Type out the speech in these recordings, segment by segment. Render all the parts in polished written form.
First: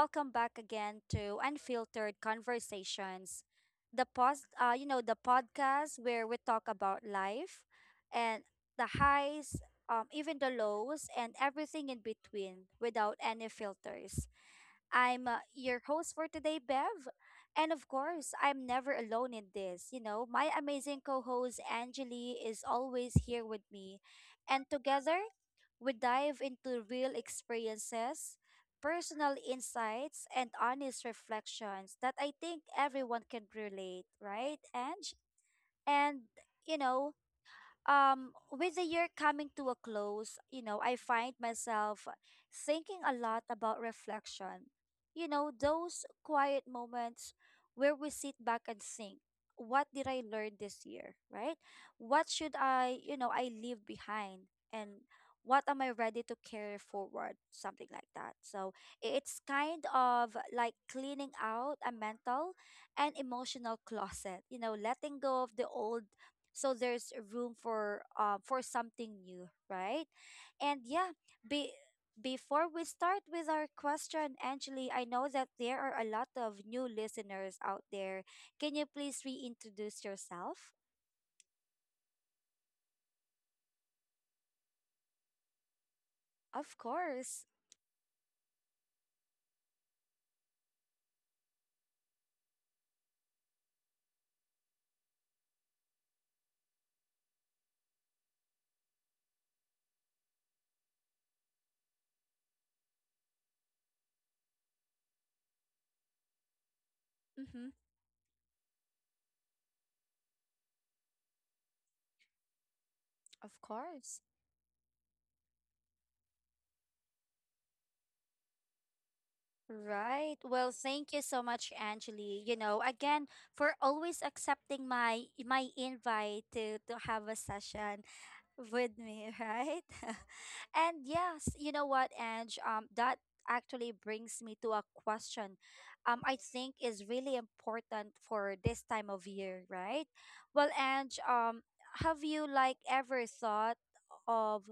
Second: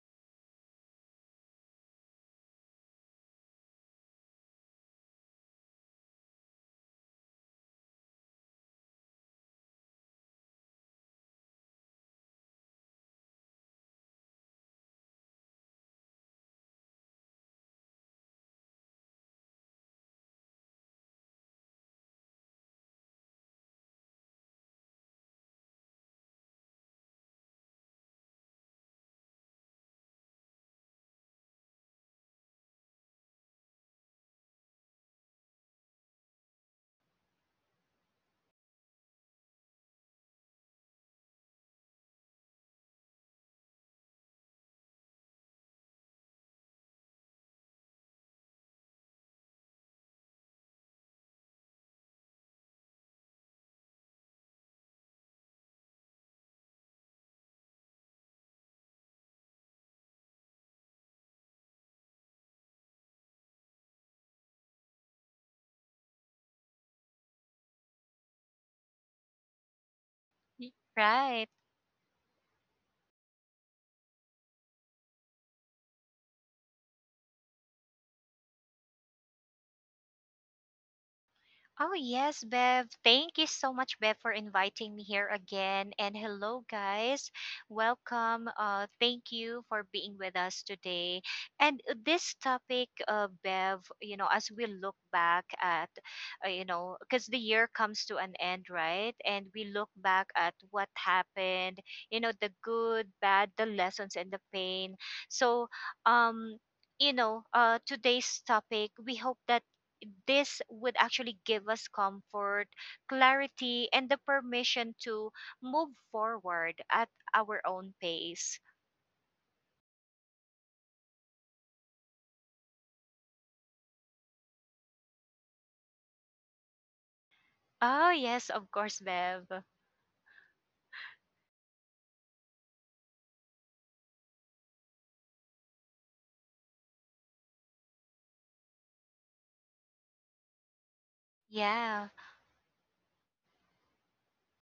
Welcome back again to Unfiltered Conversations, the pos- you know, the podcast where we talk about life and the highs, even the lows, and everything in between without any filters. I'm your host for today, Bev. And of course, I'm never alone in this. You know, my amazing co host, Angeli, is always here with me. And together, we dive into real experiences, personal insights, and honest reflections that I think everyone can relate, right, Ange? And, you know, with the year coming to a close, I find myself thinking a lot about reflection, those quiet moments where we sit back and think, what did I learn this year, right? What should I, I leave behind, and what am I ready to carry forward, something like that. So it's kind of like cleaning out a mental and emotional closet, you know, letting go of the old so there's room for something new, right? And yeah Right. be Before we start with our question, Angeli, I know that there are a lot of new listeners out there. Can you please reintroduce yourself? Oh, yes, Bev. Thank you so much, Bev, for inviting me here again. And hello, Of guys. course. Welcome. Thank you for being with us today. And this topic, Bev, as we look back at, because the year comes to an end, right? And we look back at what happened, the good, bad, the lessons, and the pain. So, um, Mm-hmm. Today's topic, we hope that this would actually give us comfort, Of clarity, and the course. permission to move forward at our own pace. Right. Well, thank you so much, Angeli. You know, again, for always accepting my invite to have a session Oh, yes, of course, with me, Bev. right? And yes, you know what, Ange? That actually brings me to a question I think is really important for this time of year, right? Well, Ange, Yeah, have you like ever thought of?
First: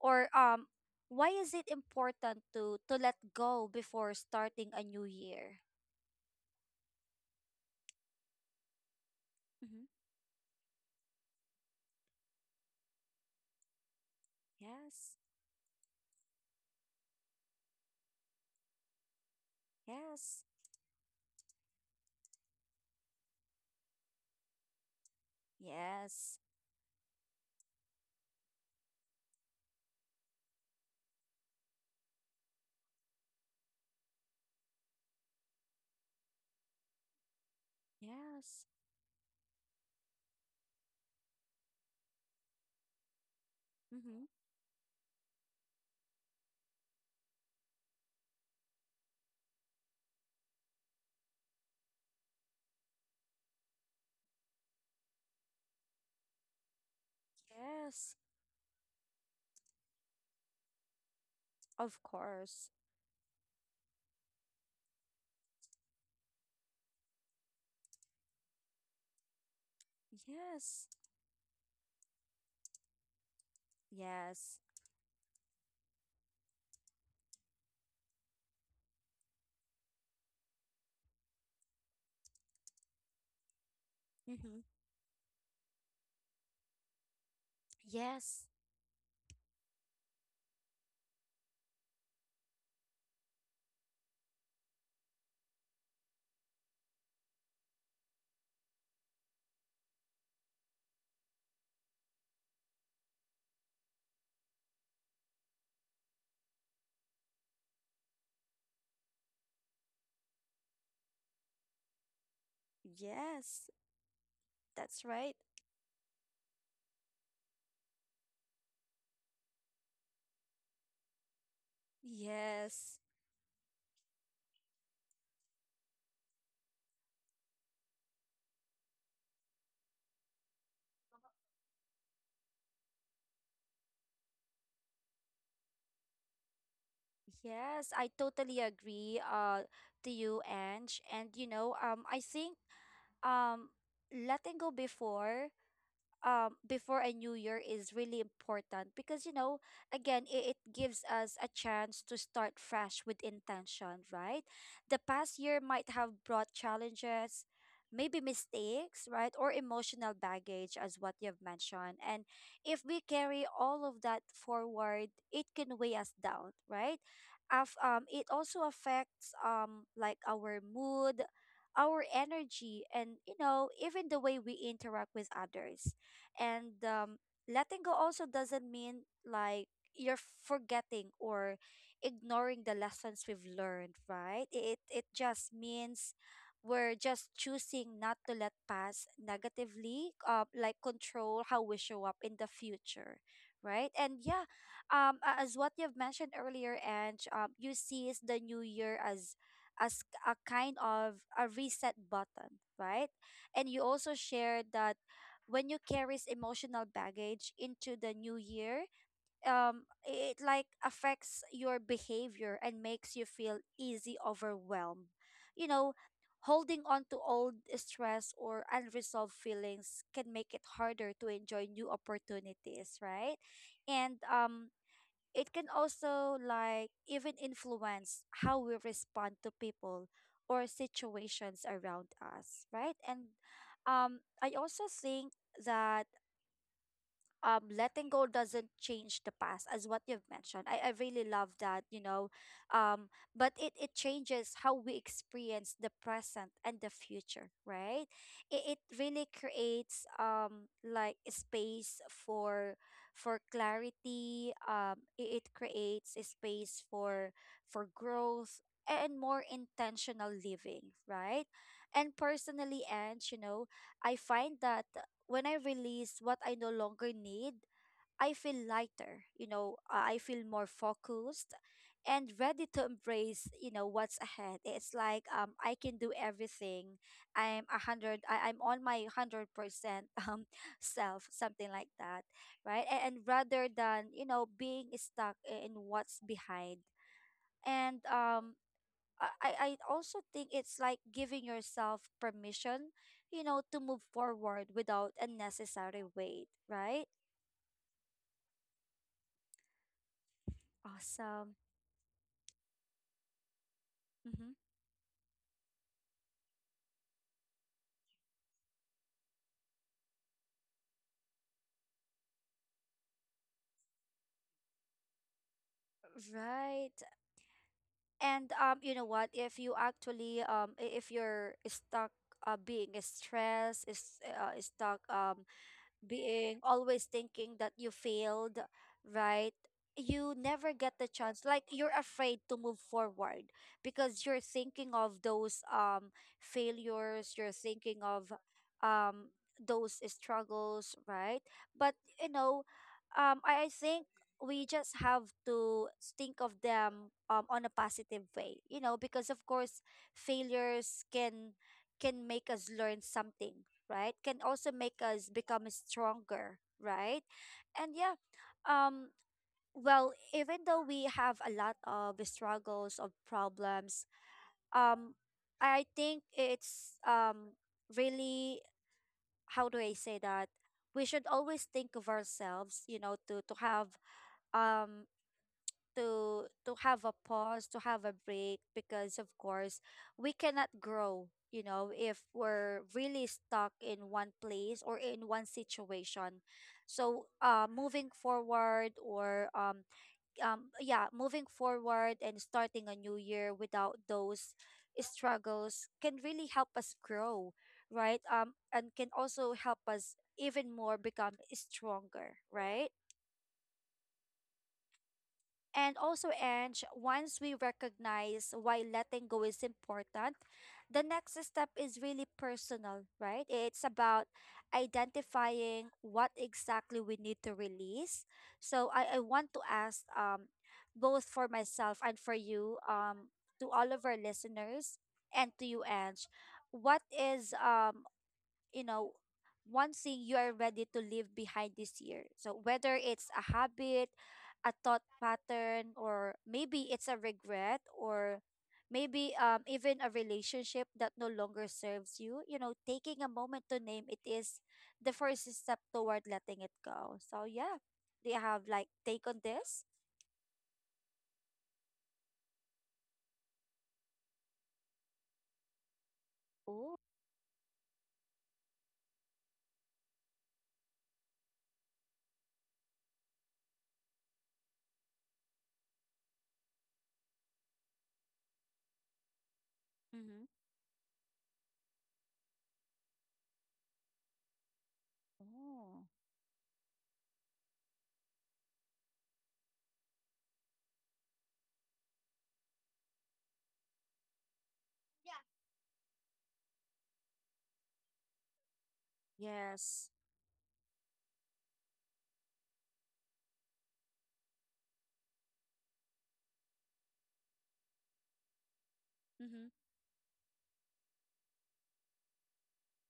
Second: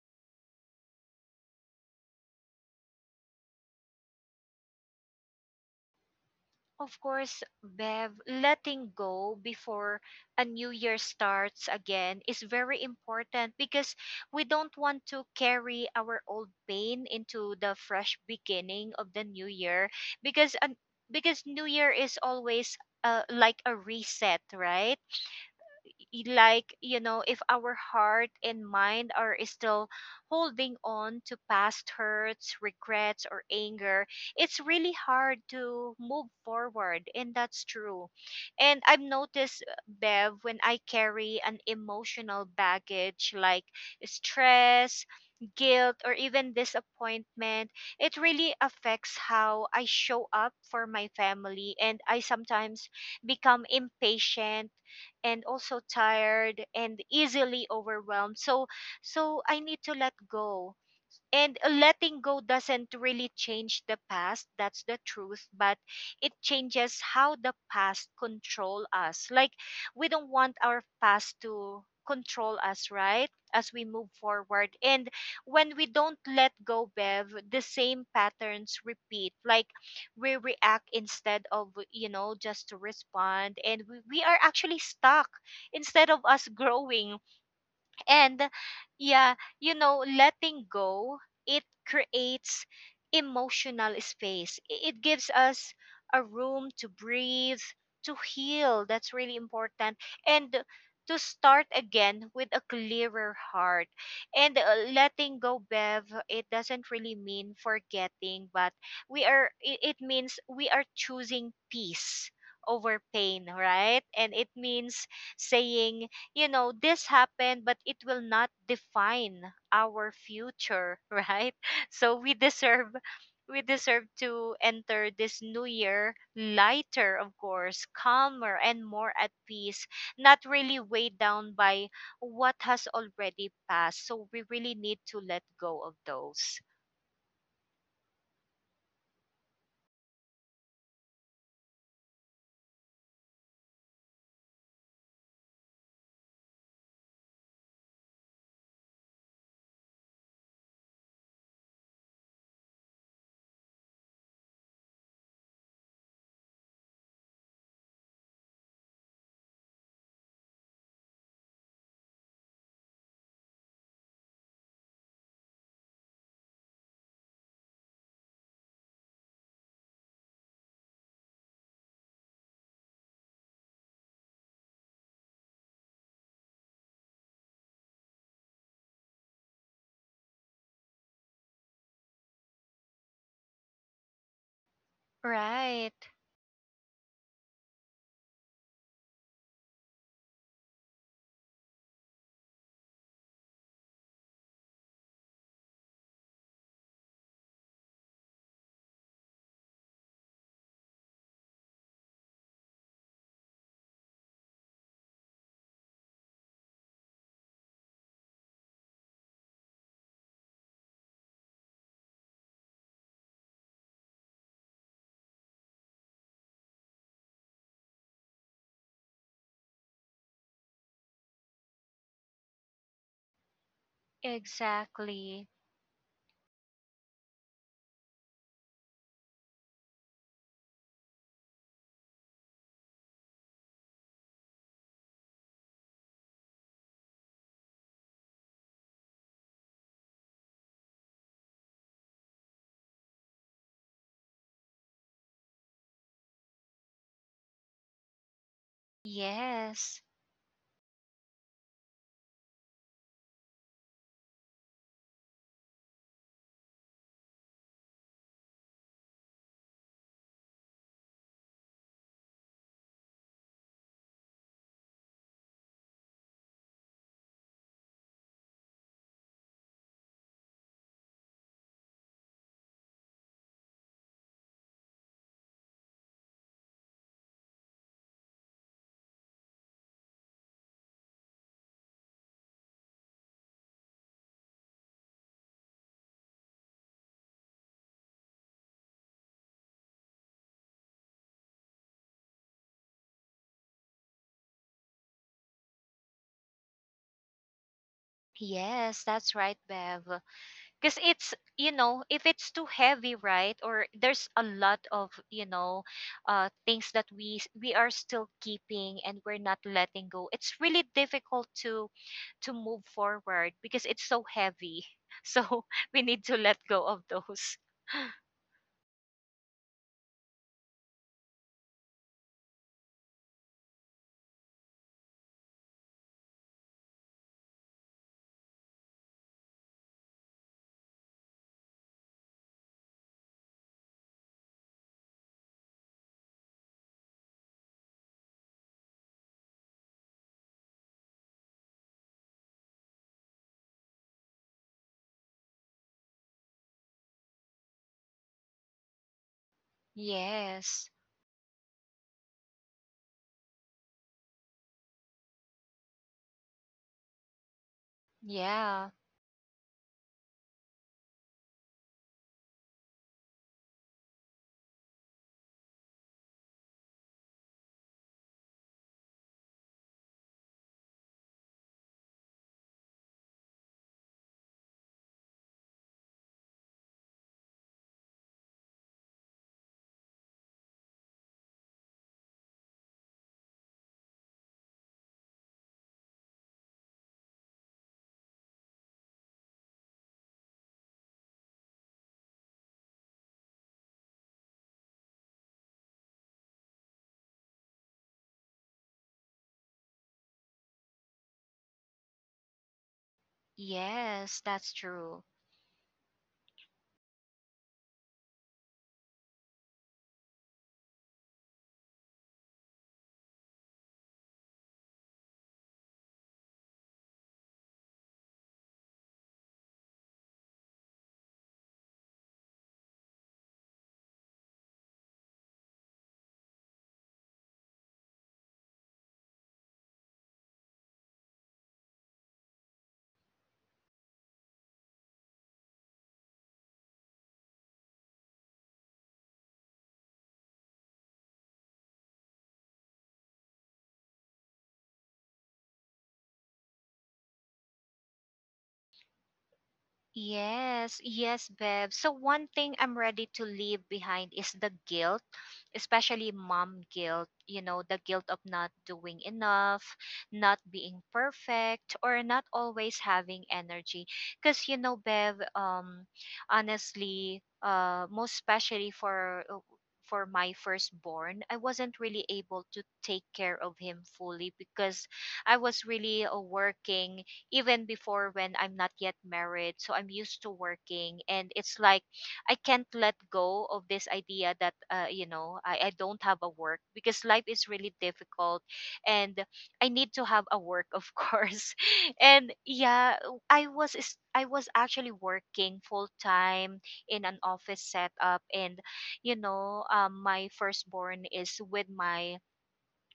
Or Why is it important to let go before starting a new year? of course, Bev, letting go Mm-hmm. before a new year starts again is very important because we don't want Yes. to carry our old pain into the fresh beginning of the new year, Yes. because an because new year is always like a reset, right? Yes. Like, if our heart and mind are still holding on to past hurts, regrets, or anger, it's really hard to move forward. And that's true. Yes. And I've noticed, Bev, when I carry an emotional baggage like Mm-hmm. stress, guilt, or even disappointment, it really affects how I show up for my family, and I sometimes become impatient and also tired and easily Yes. overwhelmed. So I need to let go. And Of letting go course. doesn't really change the past, that's the truth, but it changes how the past control us. Like, we don't want our Yes. past to control us, right, as we move Yes. forward. And when we don't let go, Bev, the same patterns repeat. Like, we react instead of, just to respond, and we are Mm-hmm. actually stuck instead of us growing. And Yes. yeah, letting go, it creates emotional space. It gives us a room to breathe, to heal. That's really important. And to start again with a clearer heart. And letting go, Bev, it doesn't really mean forgetting, but it means we are choosing peace over pain, Yes. right? And it means That's right. saying, this happened, but it will not define our future, right? So we deserve Yes. we deserve to enter this new year lighter, of course, calmer and more at peace, not really weighed down by what has already passed. So we really need to let go of those. Yes, I totally agree to you, Ange. And you know, I think um letting go before before a new year is really important because, you know, again it gives us a chance to start fresh with intention, right? The past year might have brought challenges, maybe mistakes, right, or emotional baggage as what you've mentioned, and if we carry all of that forward it can weigh us down, right? It also affects like our mood, our energy, and, you know, even the way we interact with others. And letting go also doesn't mean like you're forgetting or ignoring the lessons we've learned, right? It just Right. means we're just choosing not to let pass negatively, like control how we show up in the future, right? And yeah, as what you've mentioned earlier, and you see is the new year as as a kind of a reset button, right? And you also shared that when you carries emotional baggage into the new year, it like affects your behavior and makes you feel easy overwhelmed. You know, holding on to old stress or unresolved feelings can make it harder to enjoy new opportunities, right? And Exactly. it can also like even influence how we respond to people or situations around us, right? And I also think that letting go doesn't change the past, as what you've mentioned. I really love that, you know. um but it changes how we experience the present and the future, right? It really Yes. creates like a space for clarity. It creates a space for growth and more intentional living, right? And personally, and, you know, I find that when I release what I no longer need, I feel lighter. You know, I feel more focused and ready to embrace, you know, what's ahead. It's like I can do everything. I'm on my 100% self, something like that. Right. And rather than, you know, being stuck in what's behind. And I also think it's like giving yourself permission, you know, to move forward without unnecessary weight, right? Yes, that's right, Bev. Because it's, Awesome. If it's too heavy, right? Or there's a Mm-hmm. lot of, things that we are still keeping and we're not letting go. It's really difficult to move forward because it's so heavy. So we need to let go Right. of those. And you know what? If you actually if you're stuck, being stressed, is stuck, being always thinking that you failed, right? You never get the chance. Like you're afraid to move forward because you're thinking of those failures, you're thinking of um those struggles, right? But, you know, I think we just have to think of them on a positive way, you know, because of course Yes. failures can make us learn something, right? Can also make us become stronger, right? And yeah, Yeah. um well, even though we have a lot of struggles of problems, um I think it's really, how do I say that, we should always think of ourselves, you know, to have um to have a pause, to have a break, because of course we cannot grow, you know, if we're really stuck in one place or in one situation. So, moving forward, or yeah, moving forward and starting a new year without those struggles can really help us grow, right? And can also help us even more become stronger, right? Yes, that's true. And also, Ange, once we recognize why letting go is important, the next step is really personal, right? It's about identifying what exactly we need to release. So I want to ask both for myself and for you, to all of our listeners, and to you, Ange, what is you know, one thing you are ready to leave behind this year. So whether it's a habit, a thought pattern, or maybe it's a regret, or maybe even a relationship that no longer serves you, you know, taking a moment to name it is the first step toward letting it go. So yeah, do you have like take on this? Yes, yes, Bev. So one thing I'm ready to leave behind is the guilt, especially mom Oh. guilt, the guilt of not doing enough, not being perfect, or not always having energy. Because, Bev, honestly, most especially for for Mm-hmm. my firstborn, I wasn't really able to take care of him fully because I was Oh, really working even before when I'm not yet married. So I'm used to working, and it's like I can't let go of this idea that I don't have a work because life is really difficult, and I yes. need to have a work, of course. And yeah, I was actually working full time in an office setup, and Mm-hmm. My firstborn is with my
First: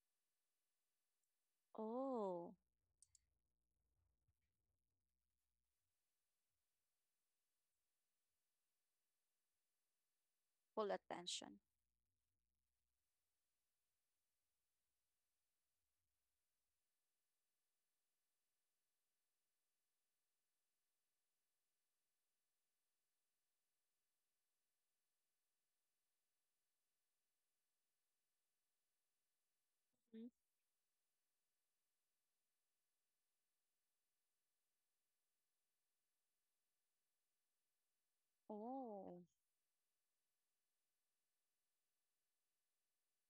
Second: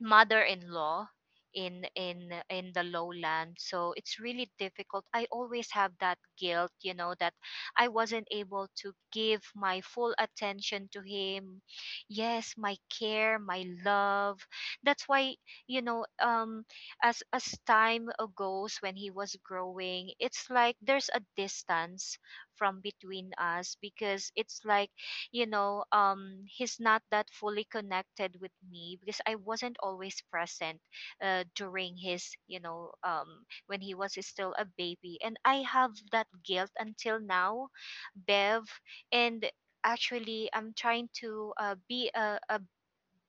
mother-in-law in in Oh, in the lowland, so it's really difficult. I always have that guilt, that I wasn't able to give my full attention full to attention. him, yes, my care, my love. That's why, you know um as time goes, when he was growing, it's like there's a distance from between us, because it's like, he's not that fully connected with me because I wasn't always Mhm. present during his, when he was still a baby. And I have that guilt until now, Bev. Oh. And actually, I'm trying to be a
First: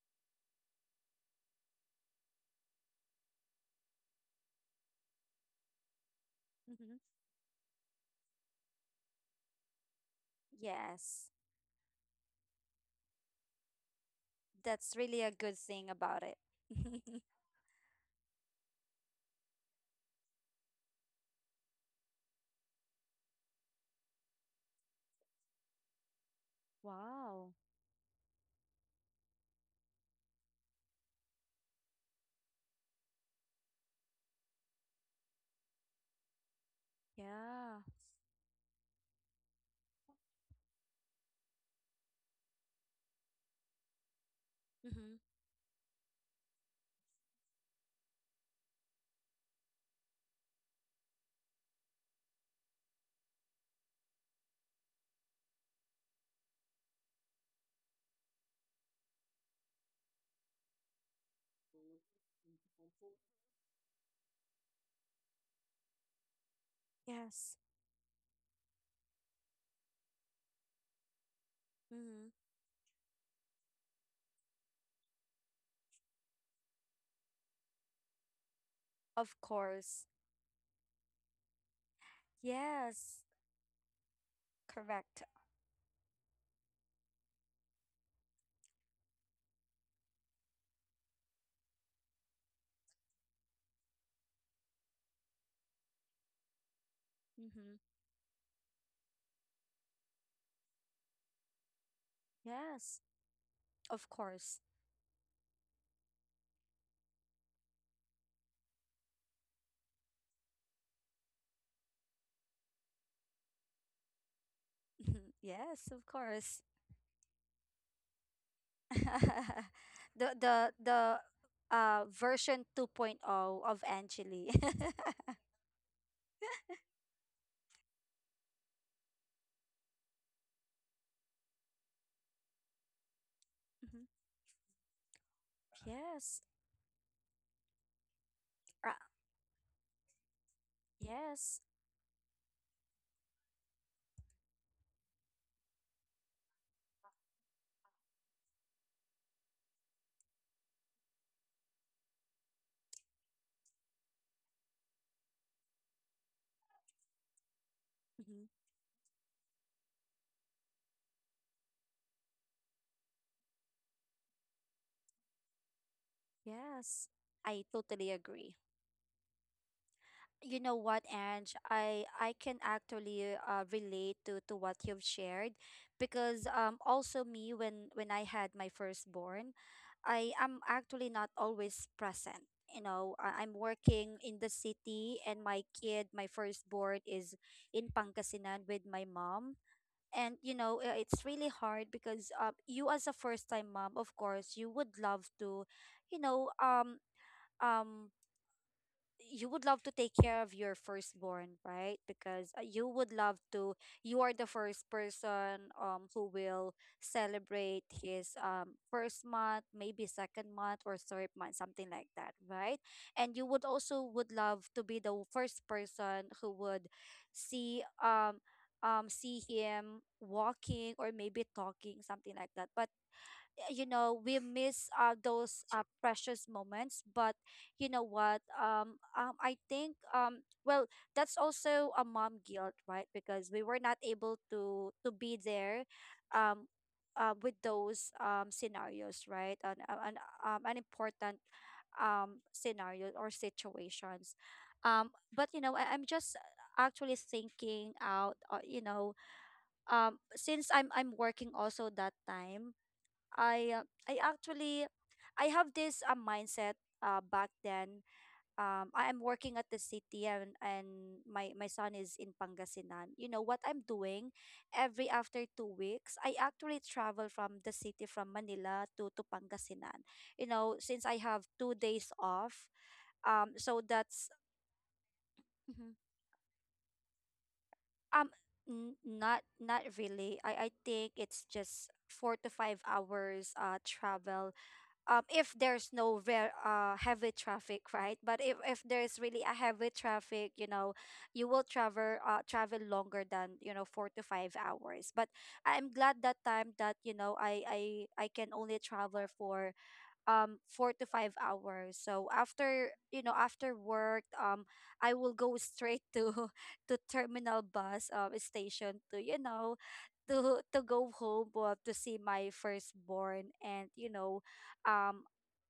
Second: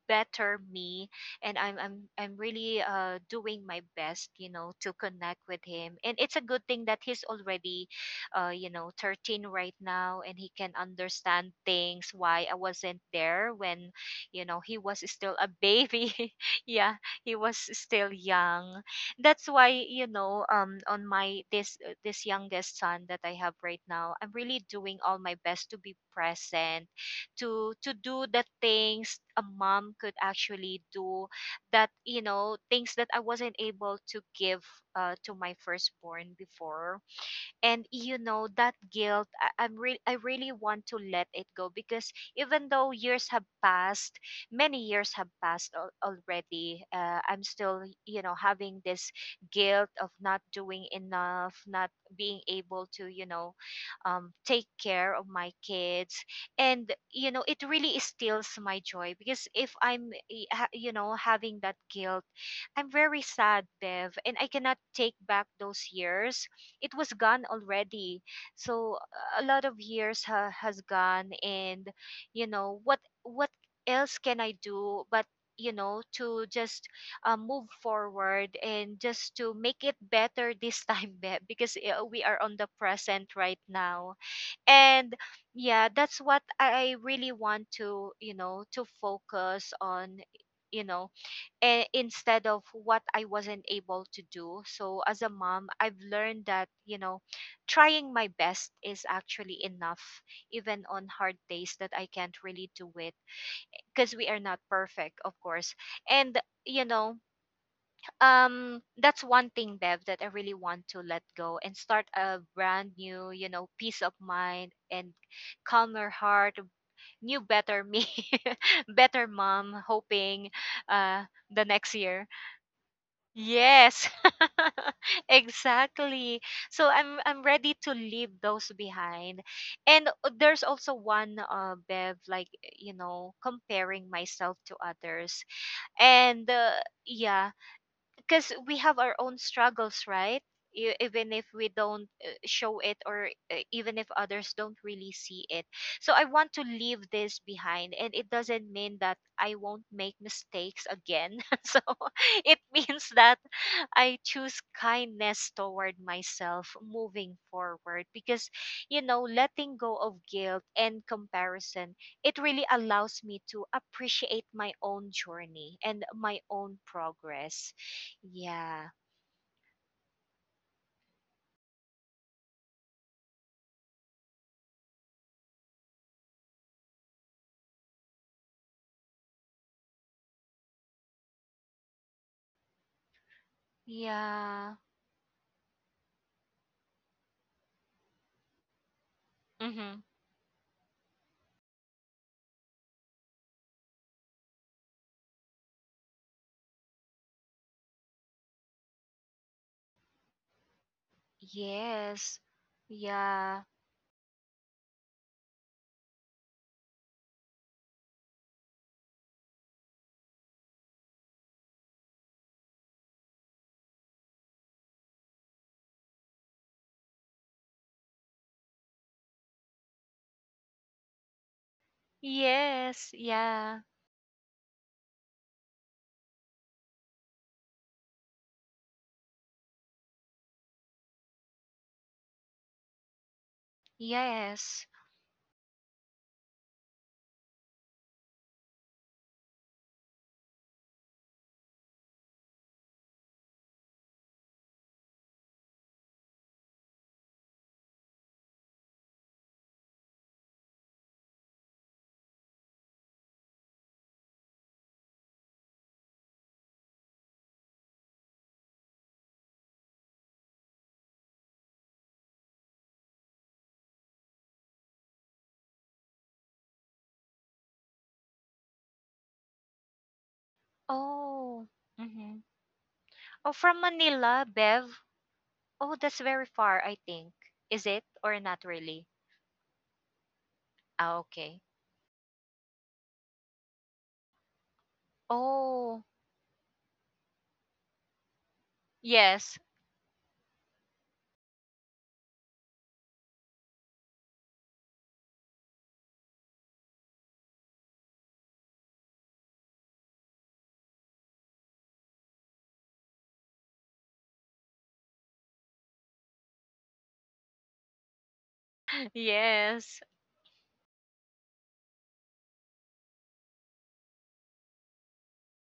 better me, and I'm really doing my best, to connect with him. And it's a good thing that he's already 13 right now and he can Yes, understand things why I wasn't there when, he that's was really a still a good thing baby. about it. Yeah, he was still young. That's why, on my this youngest son that I have right now, I'm really doing all my best to be present, Wow. to do the things a mom could actually do, that, things that I wasn't able to give to my firstborn before. Yeah. And, that guilt, I really want to let it go because, even though years have passed, many years have Mm-hmm. passed already, I'm still, having this guilt of not doing enough, not being able to, take care of my kids. And, it really steals my joy, because if I'm having that guilt, I'm very sad, Bev, and I cannot take back those years. It was gone Yes. already. So a lot of years has gone, and, Mm-hmm. What else can I do but, to just move forward and Of just to make it course. better this time, because we are on the Yes. present right now. And Correct. yeah, that's what I really want to focus on, you know instead of what I wasn't able to do. So as a mom, I've learned that, Mm-hmm. trying my best is actually enough, even on hard days that I can't really do Yes. it, Of because we are course. not perfect, of course. And, you know, that's one thing, Bev, that I really want to let go and start a brand new, peace of mind and Mhm. Yes, of calmer heart, course. new better me, better mom, the hoping the the uh, the next uh year. version 2.0 of Yes. Angeli. Exactly. So I'm ready to leave those behind. And there's also one, Bev, like, Mhm. comparing myself to others. Yes. And yeah, because we Uh, have our own struggles, right? Even if yes. we don't, show it, or even if others don't really see it. So, I want to leave this behind, and it doesn't mean that I won't make mistakes again. So, it means that I choose kindness toward myself moving forward, Mm-hmm. because, letting go of guilt and comparison, it really allows me to appreciate my own journey and my own Yes. I progress. totally agree. Yeah. You know what, Ange, I can actually relate to what you've shared, because also me, when I had my firstborn, I am actually not always present. You know, I'm working in the Yeah. city and my kid, my firstborn is in Pangasinan with my mom. Mm-hmm. And you know, it's really hard because, you as a first-time mom, of course, you would love to, you know, um you would love to take care of your firstborn, right? Yes. Because, you would love Yeah. to, you are the first person who will celebrate his first month, maybe second month or third month, something like that, right? And you would also would love to be the first person who would see see him walking or maybe talking, something like that. But Yes. Yeah. you know, we miss those precious moments. But you know what, I think, well, that's also a mom guilt, right, because we were not able Yes. to be there um with those scenarios, right? And An important scenario or situations. But you know, I'm just actually thinking out, you know, since I'm working also that time, I actually, I have this mindset back then. I am working at the city and, my, my son is in Pangasinan. You know what I'm doing, every after 2 weeks, I actually travel from the city from Manila to Pangasinan. You know, since I have Oh. 2 days Mm-hmm. off, Oh, so from that's, Manila, Bev. Mhm. Oh, that's very far, I think. Is it um or not really? not not really. I think Ah, it's okay. just 4 to 5 hours travel, if there's Oh, no very heavy traffic, right? But if there's really a yes. heavy traffic, you know, you will travel travel longer than, you know, 4 to 5 hours. But I'm glad that time that, you know, I can only travel for 4 to 5 hours. So after, you know, after work, I will go straight to to terminal bus station, to, you know, Yes. to go home, to see my firstborn. And you know, um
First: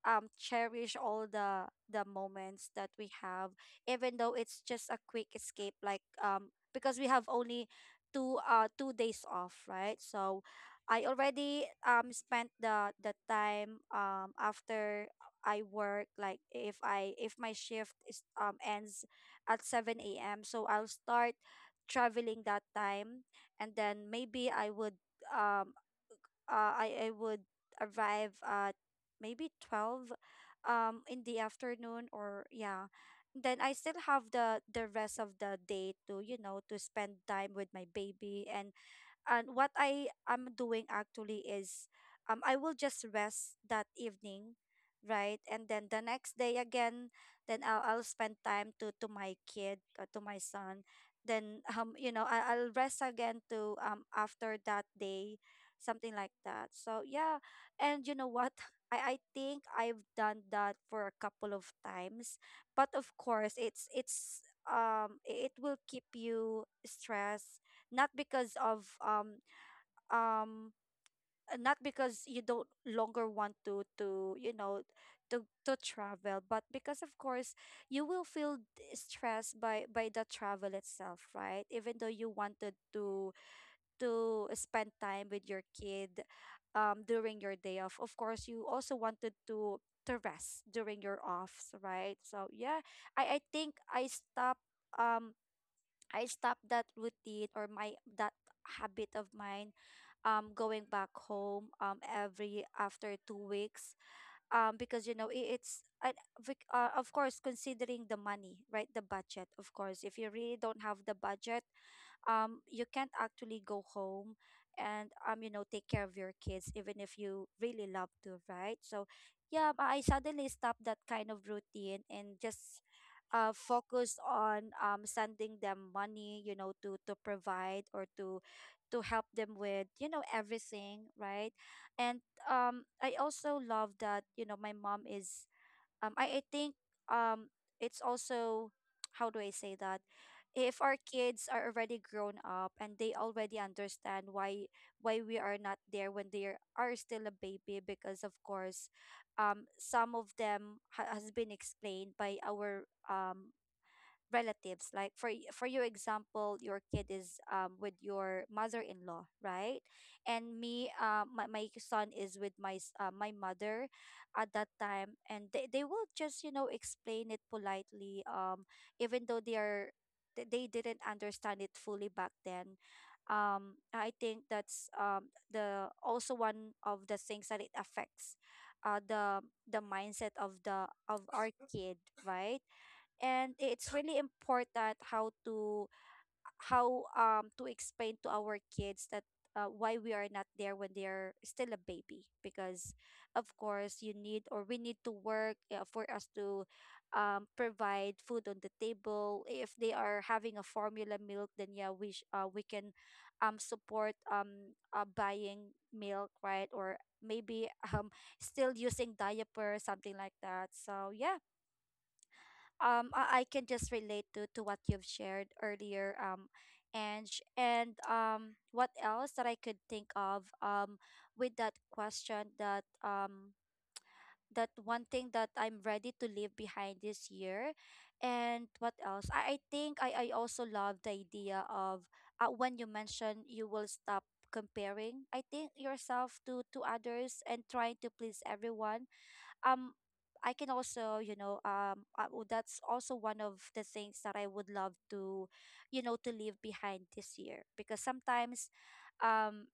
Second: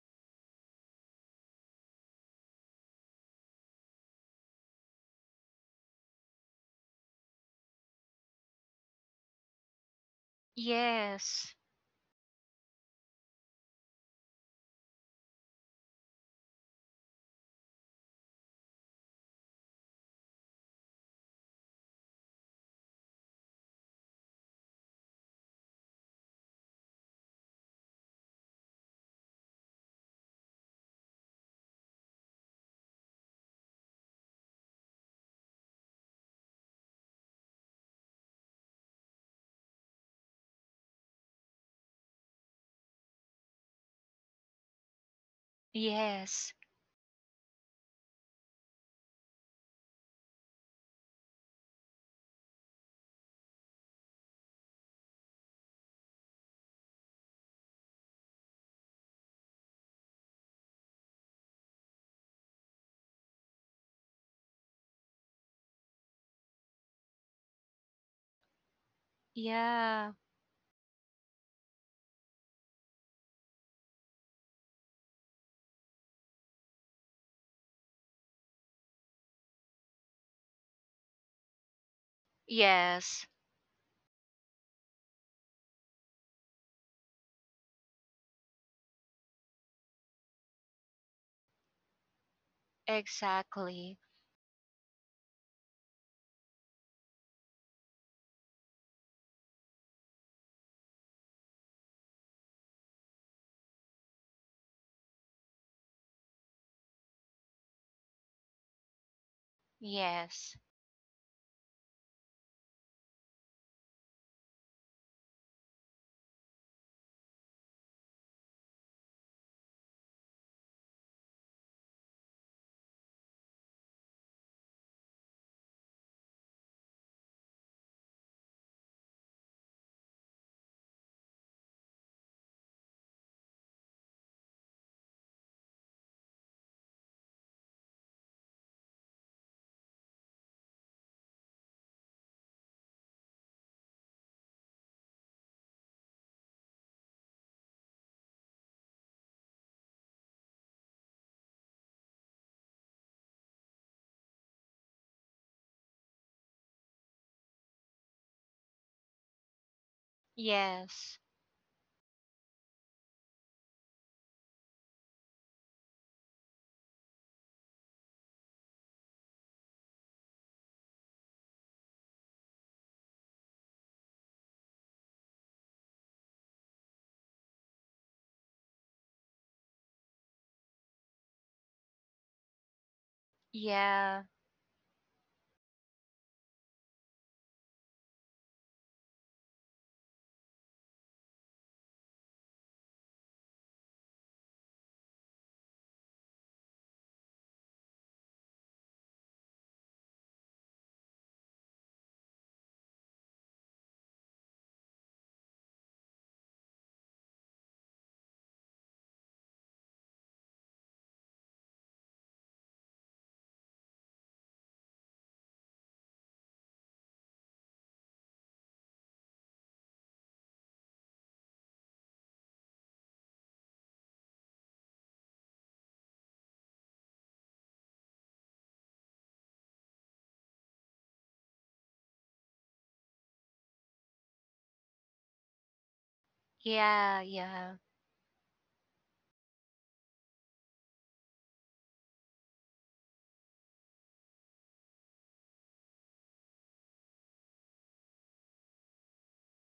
cherish all the moments that we have, even though it's just a quick escape, like because we have only 2 days off, right? So I Yes. already spent the time after I work. Like if I, if my shift is ends at 7 a.m. So I'll start traveling that time, and then maybe I would um I I would arrive at maybe 12 in the afternoon or yeah. Then I still have the rest of the day to to spend time with my baby. And what I am doing actually is, I will just rest that evening, right? And then the next Yes. day again, then I'll spend time to my kid or to my son. Then I'll rest again to after that day, something like that. So yeah, and you know what? I think I've done that for a couple of times. But of course, it will keep you stressed, not because of Yeah. um not because you don't longer want to to travel, but because of course you will feel stressed by the travel itself, right? Even though you wanted Yes. To spend time with your kid during your day off, of course you also wanted to rest during your offs, right? So yeah, I think Exactly. I stopped, um I stopped that routine, or my that habit of mine, going back home every after 2 weeks. Because you know, it's and of course, considering the money, right, the budget. Of course, if you really Yes. don't have the budget, you can't actually go home and you know, take care of your kids, even if you really love to, right? So yeah, I suddenly stopped that kind of routine and just focused on sending them money, you know, to provide, or to help them with you know everything, right? And I also love that you know my mom is, I think, um, it's also, how do I say that? If our kids are already grown up and they already understand why we are not there when they are still a baby. Because of course, some of them has been explained by our relatives. Like for for your example, your kid is with your mother-in-law, right? And me, Yes. my son is with my mother at that time, and they will just you know explain it politely, even though they are, they didn't understand it fully back then. I think that's the also one of the things that it affects, the mindset of the of our kid, right? And it's really Yeah. important how to, how to explain to our kids that why we are not there when they are still a baby. Because of course you need, or we need to work, for us to provide food on the table. If they are having a formula milk, then yeah, we can support buying milk, right? Or maybe still using diaper, something like that. So yeah, I can just relate to what you've shared earlier, and and what else that I could think of with that question, that that one thing that I'm ready to leave behind this year. And what else, I think I also love the idea of, when you mentioned you will stop comparing, I think, yourself to Yeah. others and Yeah. trying to please everyone. um I can also, you know, that's also one of the things that I would love to, you know, to leave behind this year. Because sometimes, um,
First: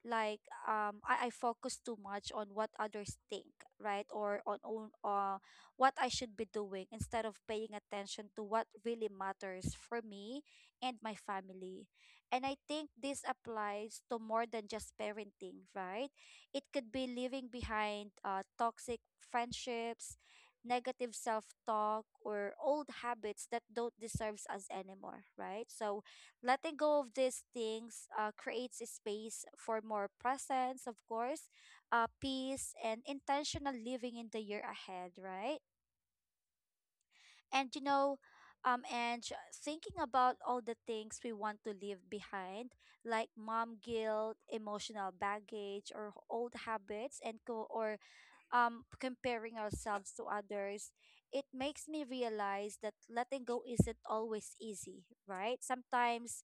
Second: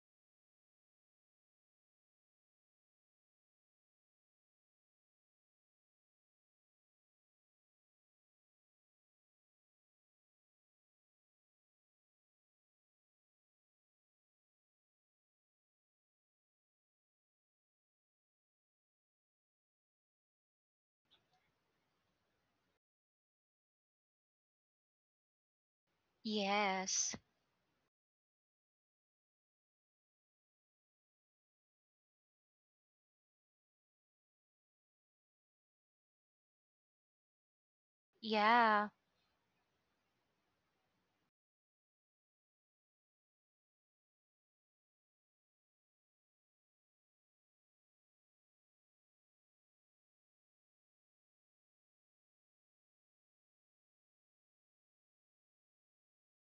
like I focus too much on what others think, right? Or on own what I should be doing, instead of paying attention to what really matters for me and my family. And I think this applies to more than just parenting, right? It could be leaving behind toxic friendships, negative self-talk, or old habits that don't deserve us anymore, right? So letting go of Yes. these things creates a space for more presence, of course, peace, and intentional living in the year ahead, right? And you know, Yeah. Thinking about all the things we want to leave behind, like mom guilt, emotional baggage, or old habits, and co- or comparing ourselves to others, it makes me realize that letting go isn't always easy, right? Sometimes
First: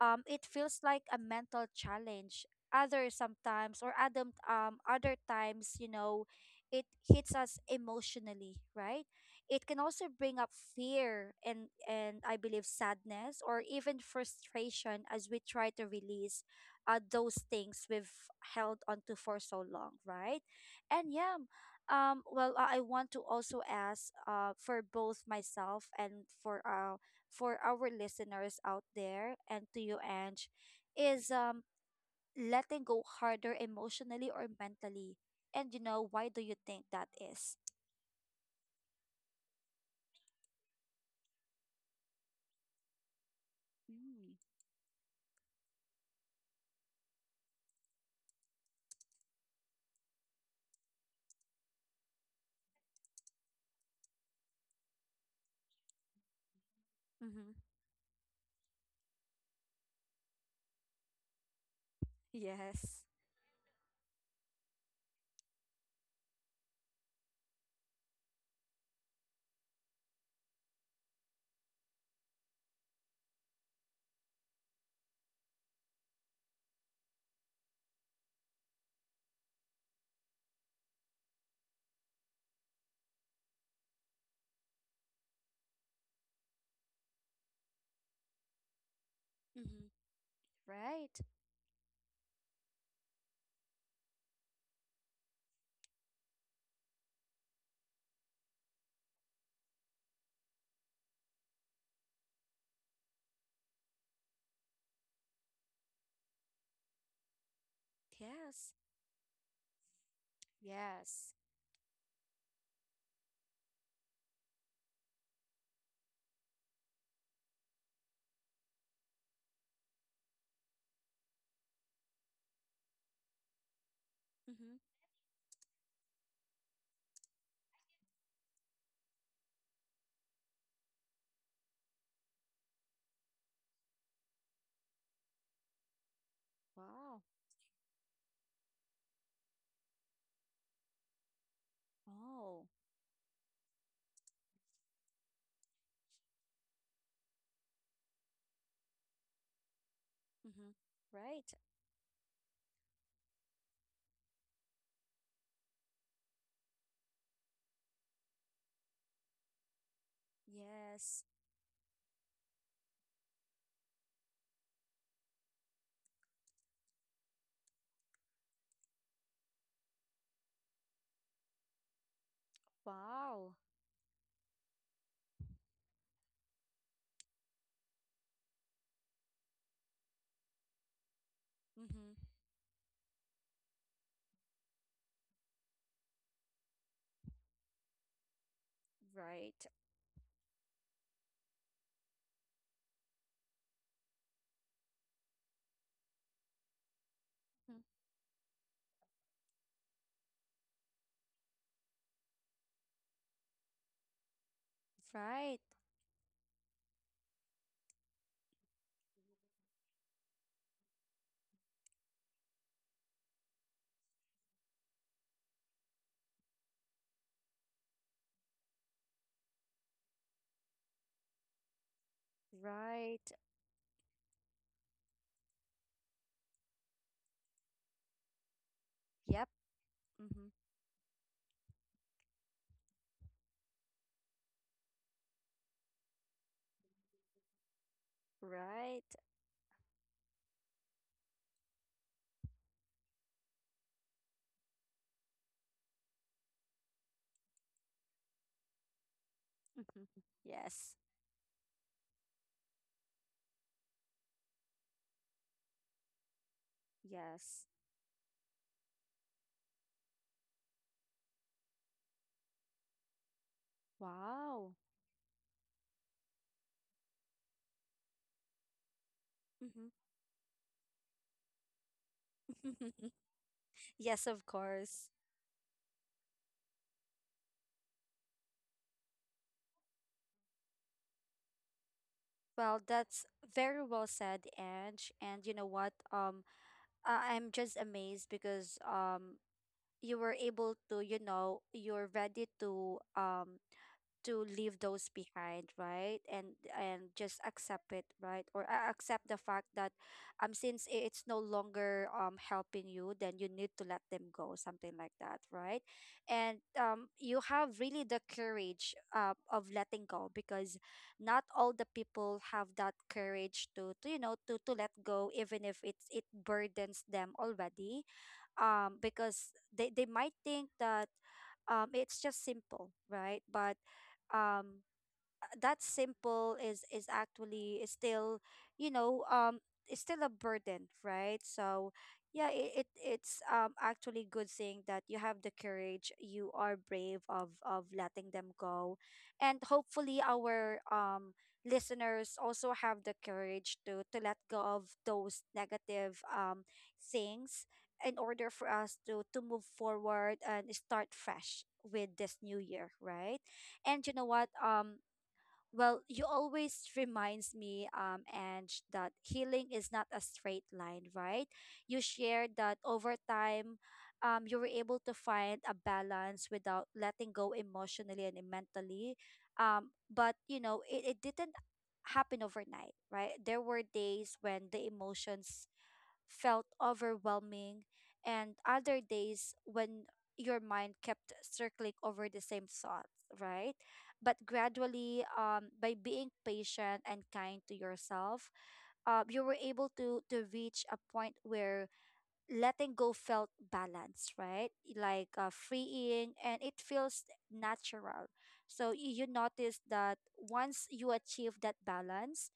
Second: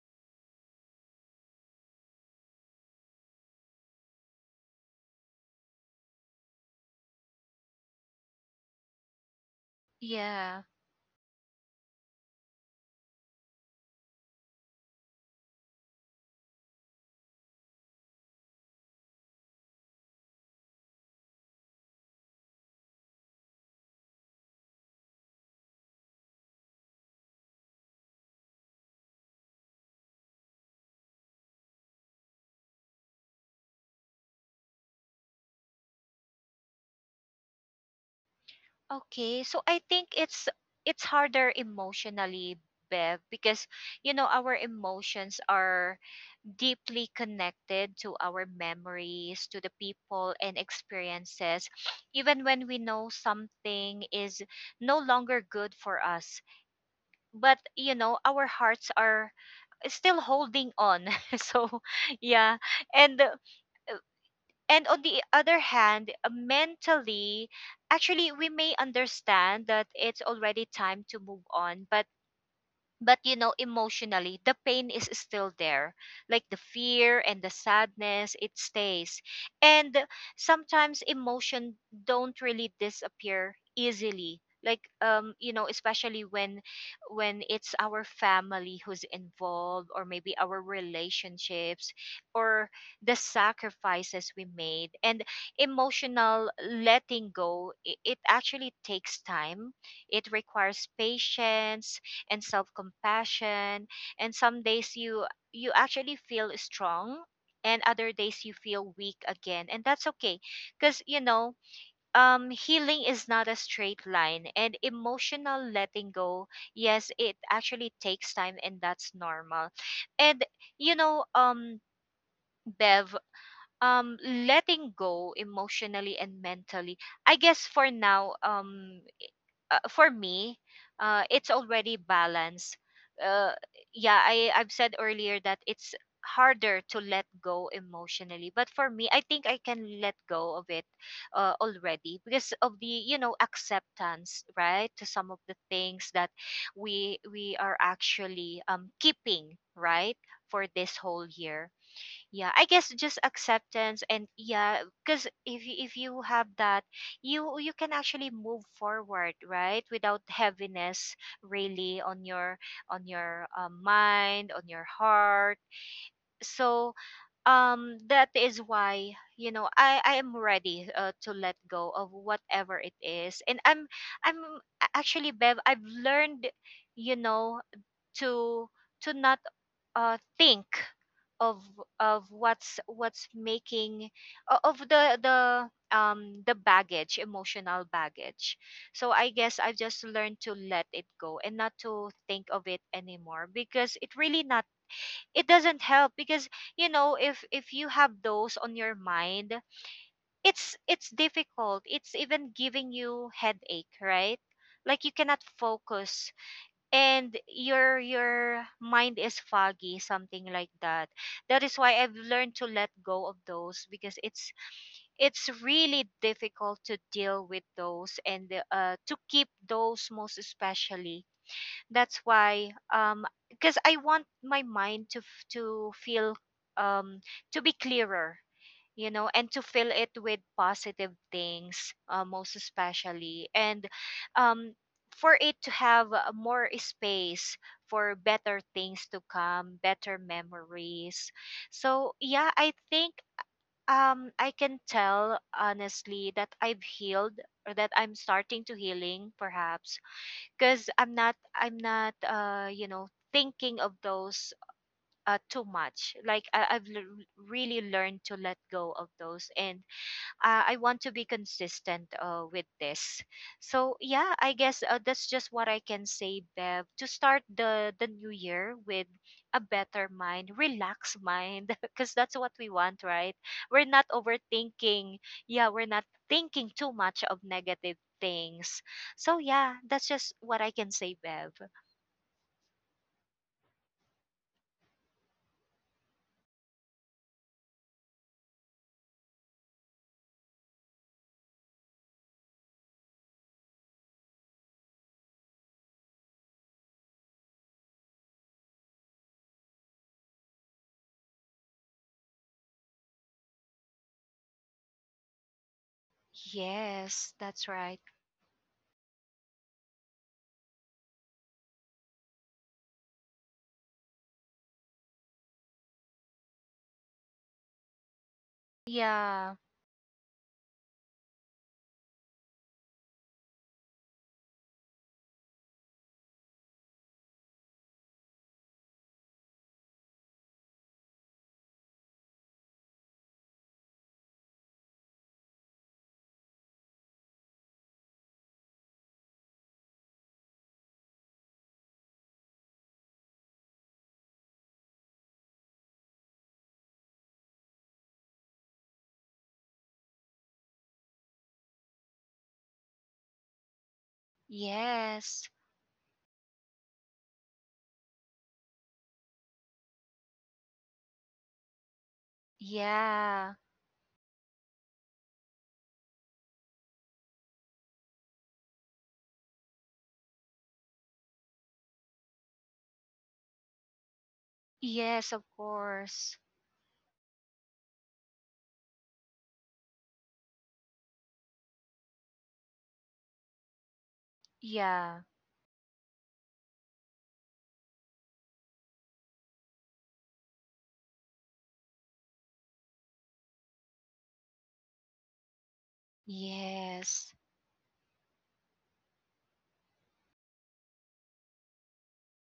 it feels like a mental challenge. Other sometimes, or other times, you know, it hits us emotionally, right? It can also bring up Yeah. fear, and I believe sadness, or even frustration, as we try to release those things we've held onto for so long, right? And yeah, well, I want to also ask, for both myself and for our listeners out there, and to you, Ange, is letting go harder emotionally or mentally? And, you know, why do you think that is? Okay. So I think it's harder emotionally, Bev, because, Mm. our emotions are deeply connected to our memories, to the people and experiences. Even when we know something is no longer good for us, but, Mm-hmm. Our hearts are still holding on. So yeah, Yes. and uh, And on the other hand, mentally, actually, we may understand that it's already time to move on, but emotionally the pain is still there, like the fear and the sadness, it stays. And sometimes emotion don't really disappear easily, like, especially when it's our family who's Mm-hmm. involved, or maybe our Right. relationships, or the sacrifices we made. And emotional letting go, it actually takes time. It requires patience and self-compassion. And some days you actually feel strong, and other days you Yes. feel weak again, and that's okay, because, Yes. Healing is not a straight line. And emotional letting go, yes, it actually takes time, and that's normal. And, you know um Bev, letting Mm-hmm. go emotionally and mentally, I guess for now, for me, it's already balanced. Uh, yeah, I've said earlier that it's harder to Wow. let go emotionally, but for me, I think I can let go of it already because Oh. of the acceptance, right, to some of the things that we are actually keeping, right, for Mm-hmm. this whole Right. year. Yeah, I guess just acceptance. And yeah, because if you, have that, you can actually move forward, right, without heaviness Yes. really on your, mind, on your heart. So that is why, you know, I am ready, to let go of whatever it is. Wow. And i'm actually, Bev, I've learned, you know, to to not think of, Mm-hmm. What's making, of the baggage, emotional baggage. So I guess Right. I've just learned to let it go and not to think of it anymore because, it really not it doesn't help, because, you know, if, Mm. you have those on your mind, it's difficult. It's even giving you headache, right? Like, you cannot Right. focus, and your mind is foggy, something like that. That is why I've learned to let go of those because it's really difficult to deal with those and, to keep those, most especially. That's why, Right. Because I want my mind to, feel, um to be clearer, you know, Yep. and to fill it with Mm-hmm. positive things, most especially. And, um, for it to have, more space for better Right. things to come, better memories. So, yeah, I think, I can tell honestly that I've healed, or that I'm starting to healing perhaps, Mm-hmm. because Yes. I'm not, thinking of those, too much. Like, I've Yes. really learned to let go of those. And, I want to be consistent, with this. So yeah, I Wow. guess, that's just what I can say, Bev. To start the new year with a Mhm. better mind, relaxed mind, because that's what we want, right? We're not Yes, of course. overthinking. Yeah, we're not thinking too much of negative things. So yeah, that's just what I can say, Bev. Well, that's very well said, Ange. And you know what? I'm just amazed because you were able to, you know, you're ready to leave those behind, right? And just accept it, right? Or accept the fact that it's no longer helping you, then you need to let them go, something like that, right? And Yes, you that's have right. really the courage of letting go. Because not all the people have that courage to you know to let go, even if it's it burdens them already. Because Yeah. They might think that it's just simple, right? But um that simple is actually is still, you know, it's still a burden, right? So yeah, it it's actually good thing that you have the courage, you are brave of letting them go. And hopefully our listeners also have the courage to let go of those negative things, in order for us to move forward and start fresh with this new year, right? And you know what? Yes. Well, you always reminds me, Ange, that healing is not a straight line, right? You shared that over Yeah. time, you were able to find a balance without letting go emotionally and mentally. But you know, it didn't happen overnight, right? There were days when the Yes, of emotions course. felt overwhelming, and other days when your mind kept circling over the same thoughts, right? But Yeah. gradually, by being patient and kind to yourself, you were able to reach a point where letting go felt balanced, right? Like freeing, and it feels Yes, natural. So you notice that once you achieve that balance,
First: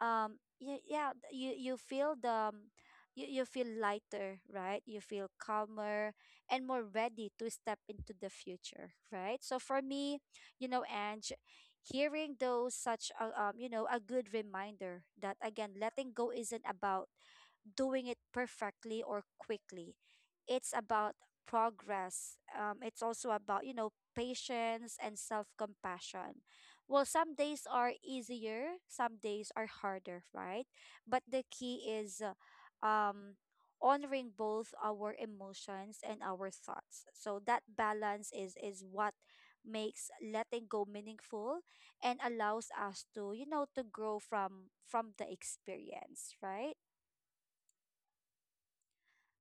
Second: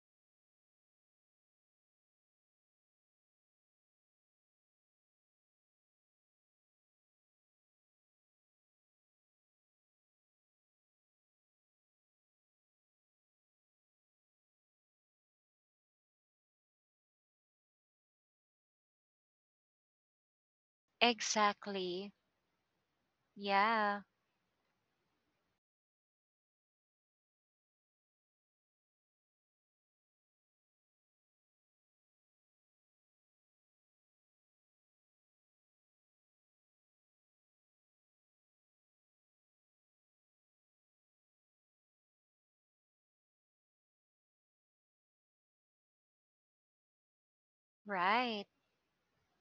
yeah, yeah, you you feel the you, you feel lighter, right? You feel calmer and more ready to step into the future, right? So for me, you know, Ange, hearing those such a you know, a good reminder that again, letting go isn't about doing it perfectly or quickly. It's about exactly. progress. It's also about, you know, Yeah, patience and self compassion. Well, some days are easier, some days are harder, right? But the key is honoring both our emotions and our thoughts. So that balance is what makes letting go meaningful, and allows us to you know to grow from the experience, right? right.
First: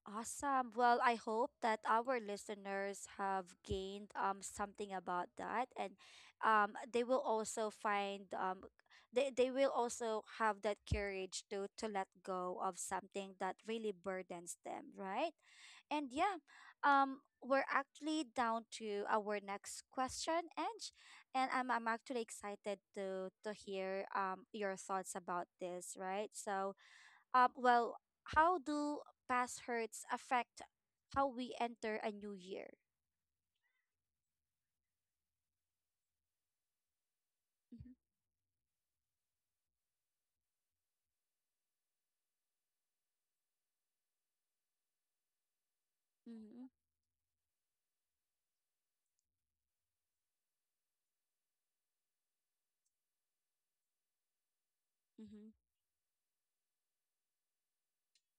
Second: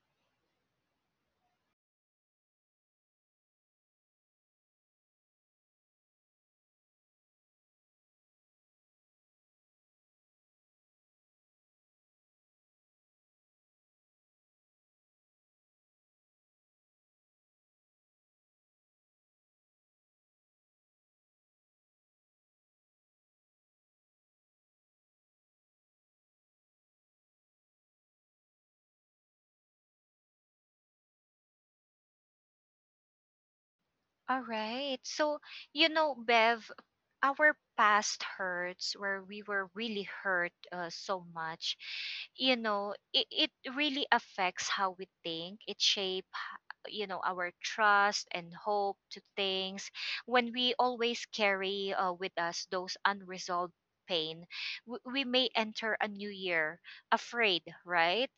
Awesome. Well, I hope that our listeners have gained something about that, and they will also find they will also have that courage to let go of something that really burdens them, right? And yeah, we're actually down to our next question, Edge, and I'm actually excited to hear your thoughts about this, right? So, well, how do past hurts affect how we enter a new year? All right. So, you know, Bev, our Mm-hmm. past hurts, where we were really hurt, so much, you know, it really affects how we think. It shape, Mm-hmm. you know, our trust and hope to things. When we always carry, with us those unresolved pain, we may Mm-hmm. enter a new year afraid, right?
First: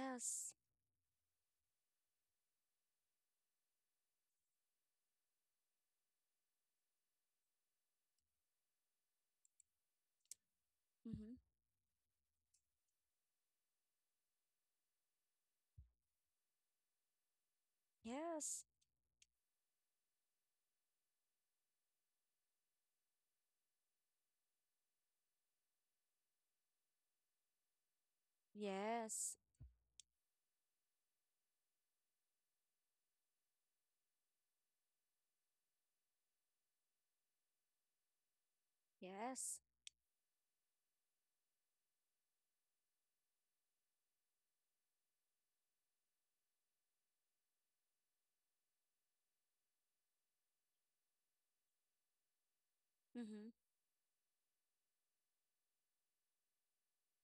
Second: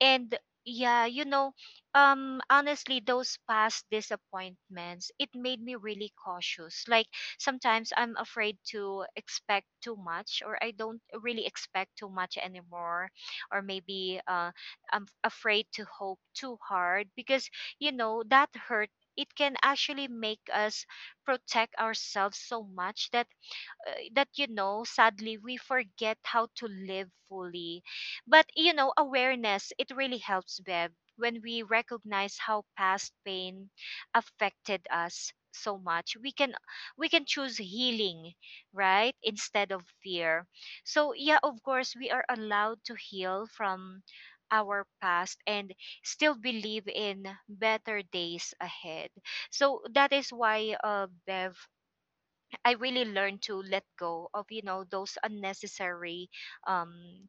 And yeah, you know, honestly those past disappointments, it made me really cautious. Like, sometimes I'm afraid to expect too much, or I don't Mm-hmm. really expect too much anymore, or maybe, I'm afraid to hope too hard, because, you know, that Yes. hurt, it can actually make us protect ourselves so much that, you know, sadly we forget how to live fully. But, you know, Yes. awareness, it really helps, Bev. When we recognize how past pain affected us so much, we can choose healing, right, Yes. instead of fear. So yeah, of course, we are allowed to heal from our past, and still believe in better days ahead. So that is why, Bev, I really learned to Mm-hmm. let go of, you know, those unnecessary, um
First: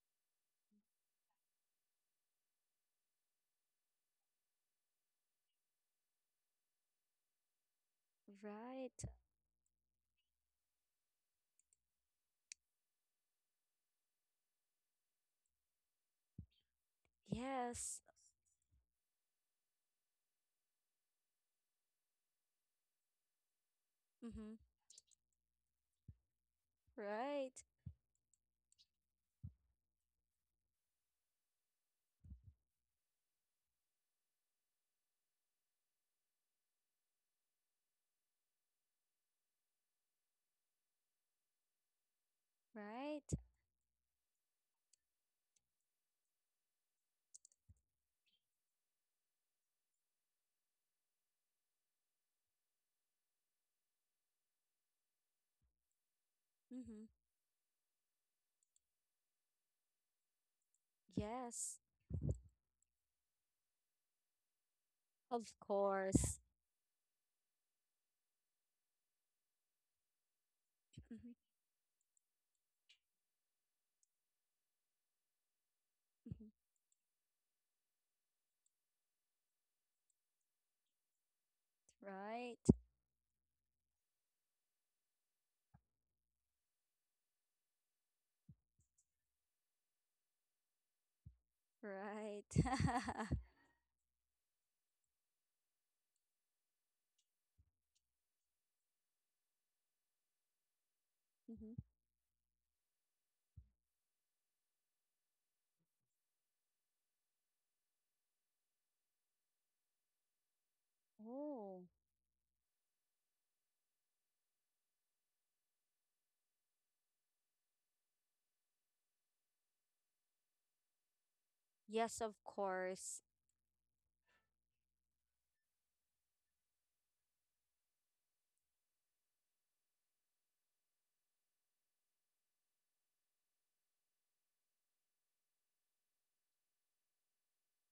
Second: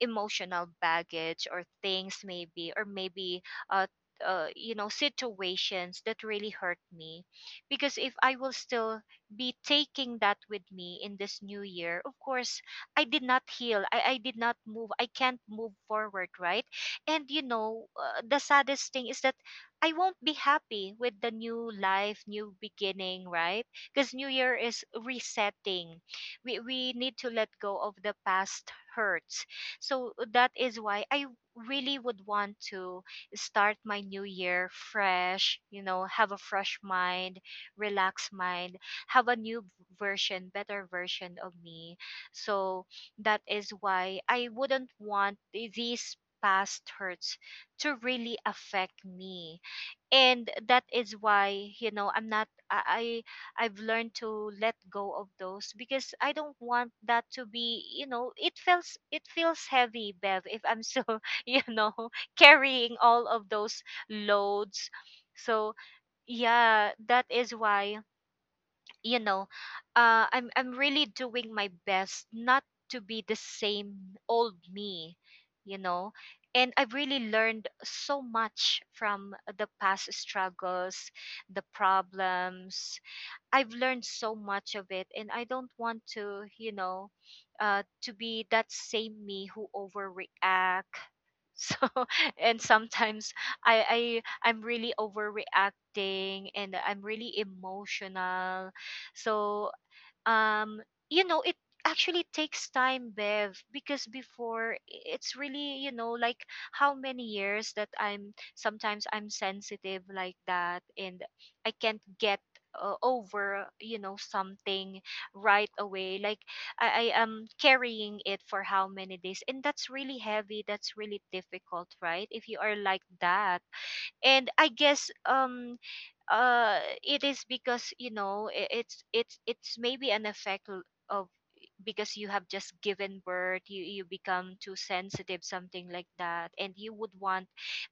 emotional baggage, or things, maybe, or maybe uh, you know, situations that really hurt me. Because if I will Right. still be taking that with me in this new year, of course, I did not heal, I did not move, I can't move forward, right? And, you know, Yes. The saddest thing is that I won't be happy with the new life, new beginning, right? Because new year Mm-hmm. is resetting. We need to let Right. go of the past hurts. So, that is why I really would want to start my new year fresh, you know, have a fresh mind, relaxed mind, have a new version, better version of me. So Right. that is why I wouldn't want these past hurts to really affect me. And that is why, you know, I'm not, I've learned to let go of those, because I don't want Mm-hmm. that to be, you know, it feels heavy, Bev, if I'm so you Yes. know, carrying all of those loads. Of So course. yeah, that is why, you know, I'm really Mm-hmm. doing my best not to be the same old me, you know, and I've really learned so much from the past struggles, the Mm-hmm. Right. problems. I've learned so much of it, and I don't want to, you know, to be that same me who overreact. So, Right. and sometimes, I I I'm really overreacting and I'm really emotional. So, um you know, it Mm-hmm. actually takes time, Bev, because before, it's really, you know, like, how many years that, I'm sometimes I'm sensitive like that, and I Oh. can't get, over, you know, something right away, like, I am carrying it for how many days, and that's really heavy, that's really difficult, Yes, right, of if you are like course. that. And I guess, it is because, you know, it's maybe an effect, of, because you have just given birth, you become too sensitive, something like that, and you would want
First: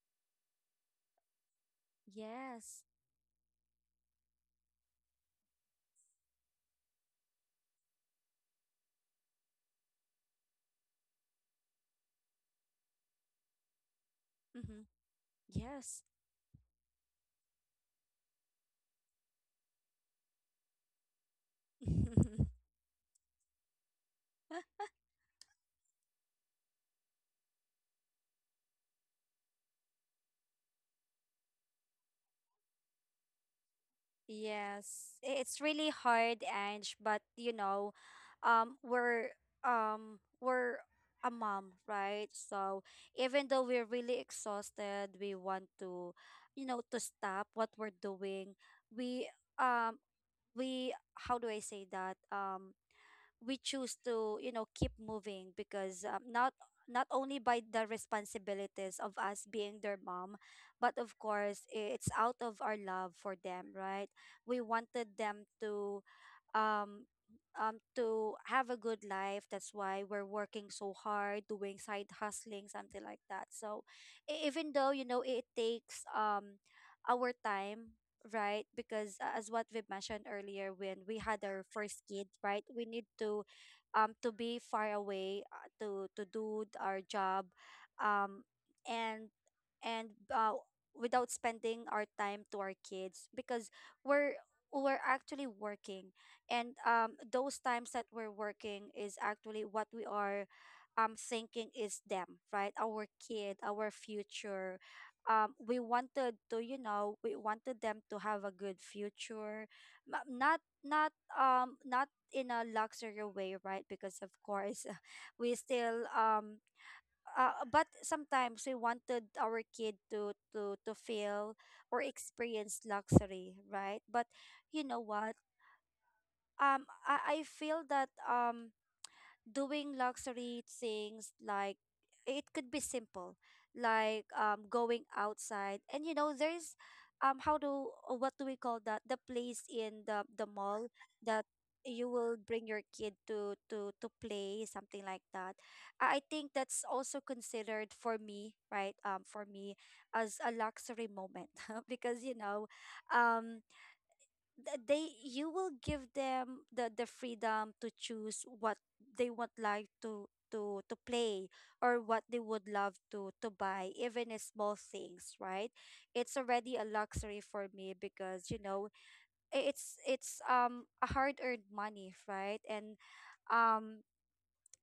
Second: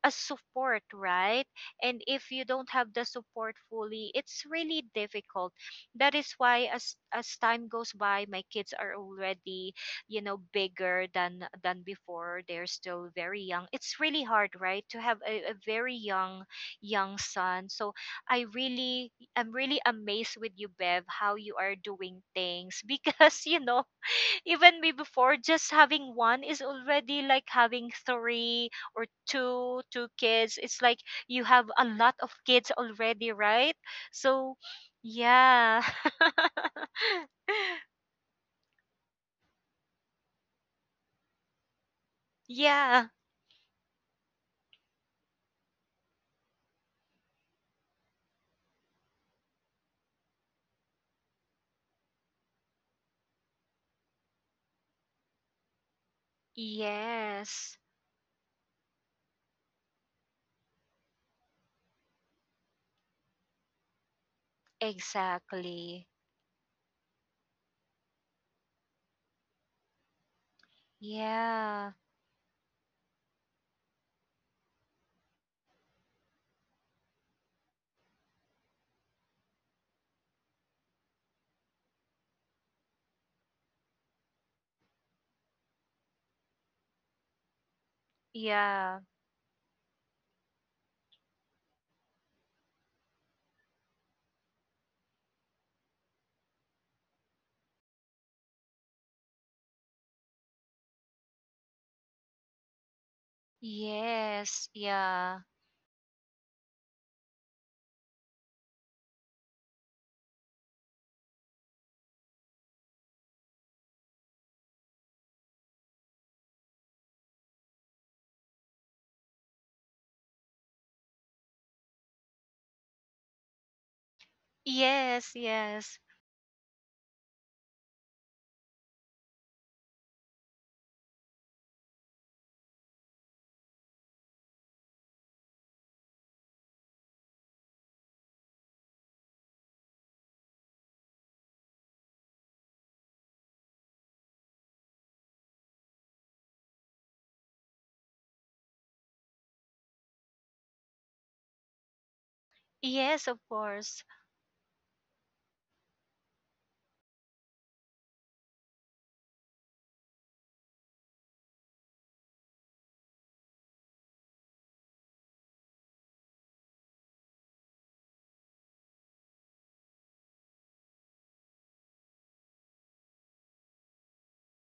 a support, right? And if you don't Yes. have the support fully, it's really difficult. That is why, as time goes by, my kids are already, you know, bigger than before, they're still very young. It's really hard, Mm-hmm. right, to have a very Yes. young son. So, I'm really amazed with you, Bev, how you are doing things, because, you know, even me, before, just having one is already like having three, or two kids. It's like you have a lot of kids already, right? So, Yes, it's yeah. really hard, Ange, but you know, we're we're a mom, right? So Yeah. even though we're really exhausted, we want to, you know, to stop what we're doing. We um we how do I say that? We choose to you know keep moving, because not not only by Yes. the responsibilities of us being their mom, but of course it's out of our love for them, right? We wanted them Exactly. um to have a good life, that's why we're working so hard doing Yeah. side hustling, something like that. So even though you know it takes our time, right? Because as what we've mentioned earlier, when we had our first kid, right, we need to be far away, to do our job. Um Yeah. and and Without spending our time to our kids because we're we're actually working. And those times that we're working is actually what we are thinking is them, right? Our kid, our Yes. future. Yeah. We wanted to, you know, we wanted them to have a good future. Not not in a luxury way, right? Because of course, we still but sometimes we wanted our kid to feel or experience luxury, right? But you know what? Yes, yes. I feel that doing luxury things, like, it could be simple, like going outside. And you know there's how do what do we call that, the place in the mall that you will bring your kid to play, something like that. I think that's also considered, for me, right? For me, as a luxury moment, because you know, Yes, of um course. They, you will give them the freedom to choose what they would like to play, or what they would love to buy, even as small things, right? It's already a luxury for me because, you know, it's a hard earned money, right? And um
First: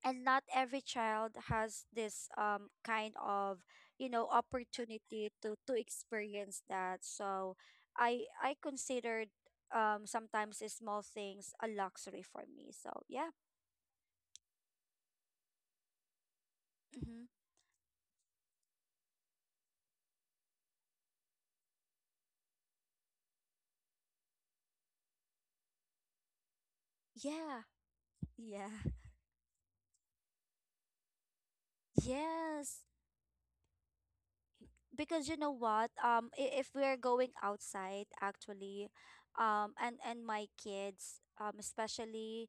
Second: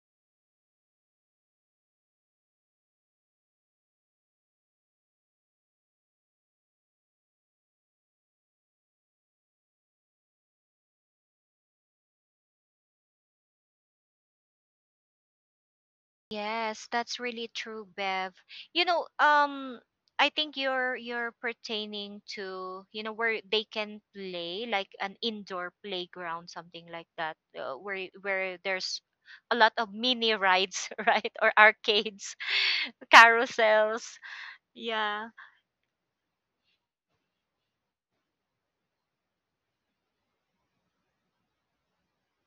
and not every child has this kind of, you know, opportunity to experience that. So I considered sometimes the small things a luxury for me, so yeah. Yes, that's Mm-hmm. really true, Bev. You know, I think you're pertaining to, you know, where they can play, like, an indoor playground, something like that, Yeah, where yeah, there's a lot of mini rides, right? Or arcades, yes, carousels. because Yeah. you know what, if we're going outside, actually, and my kids, especially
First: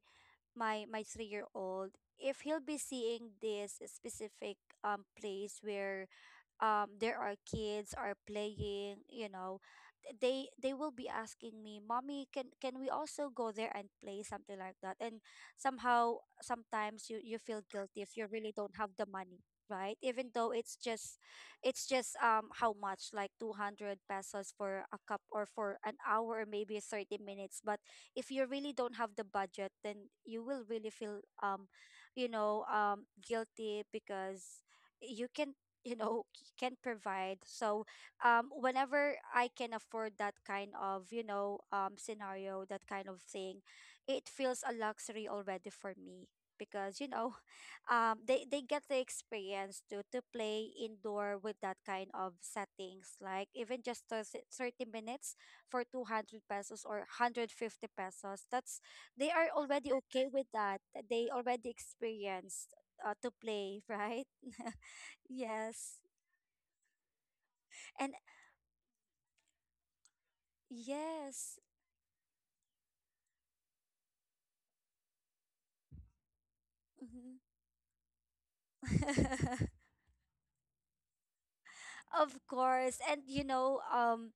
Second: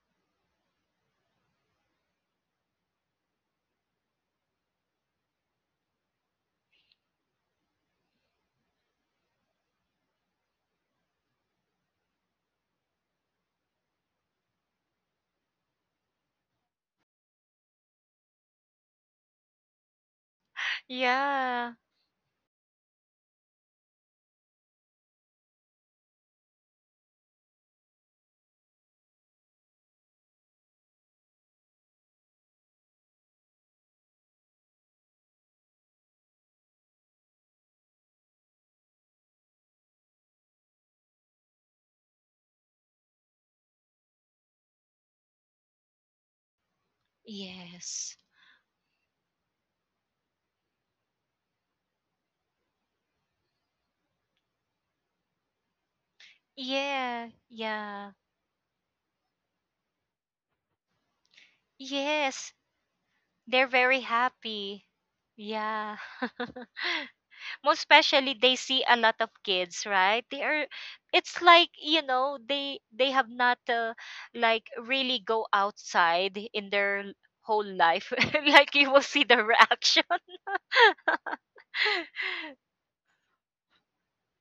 my 3 year old, if he'll be seeing this specific place where there are kids are playing, you know, they will be asking me, mommy, can we also go there and play, something like that. And somehow, sometimes you, you feel guilty if you really don't have the money, right? Even though it's just, Yeah. How much, like 200 pesos for a cup, or for an hour, or maybe 30 minutes. But if you really don't have the budget, then you will really feel you know guilty, because you can you know, can provide. So whenever I can afford that kind of, you know, scenario, that kind of thing, it feels a luxury already for me because you know, Yes. They, get the experience to play indoor with that kind of settings, like even just those 30 minutes for 200 pesos or Yeah. 150 Yeah. pesos. That's, they are already okay with that. They already Yes. experienced, to They're play, very right? happy. Yeah. Yes. Most And especially they see a lot of kids, right? They are, it's yes. like, you know, they have not, like, really go outside in their, Mhm. whole life, like, you will see the reaction. Of course. And you know,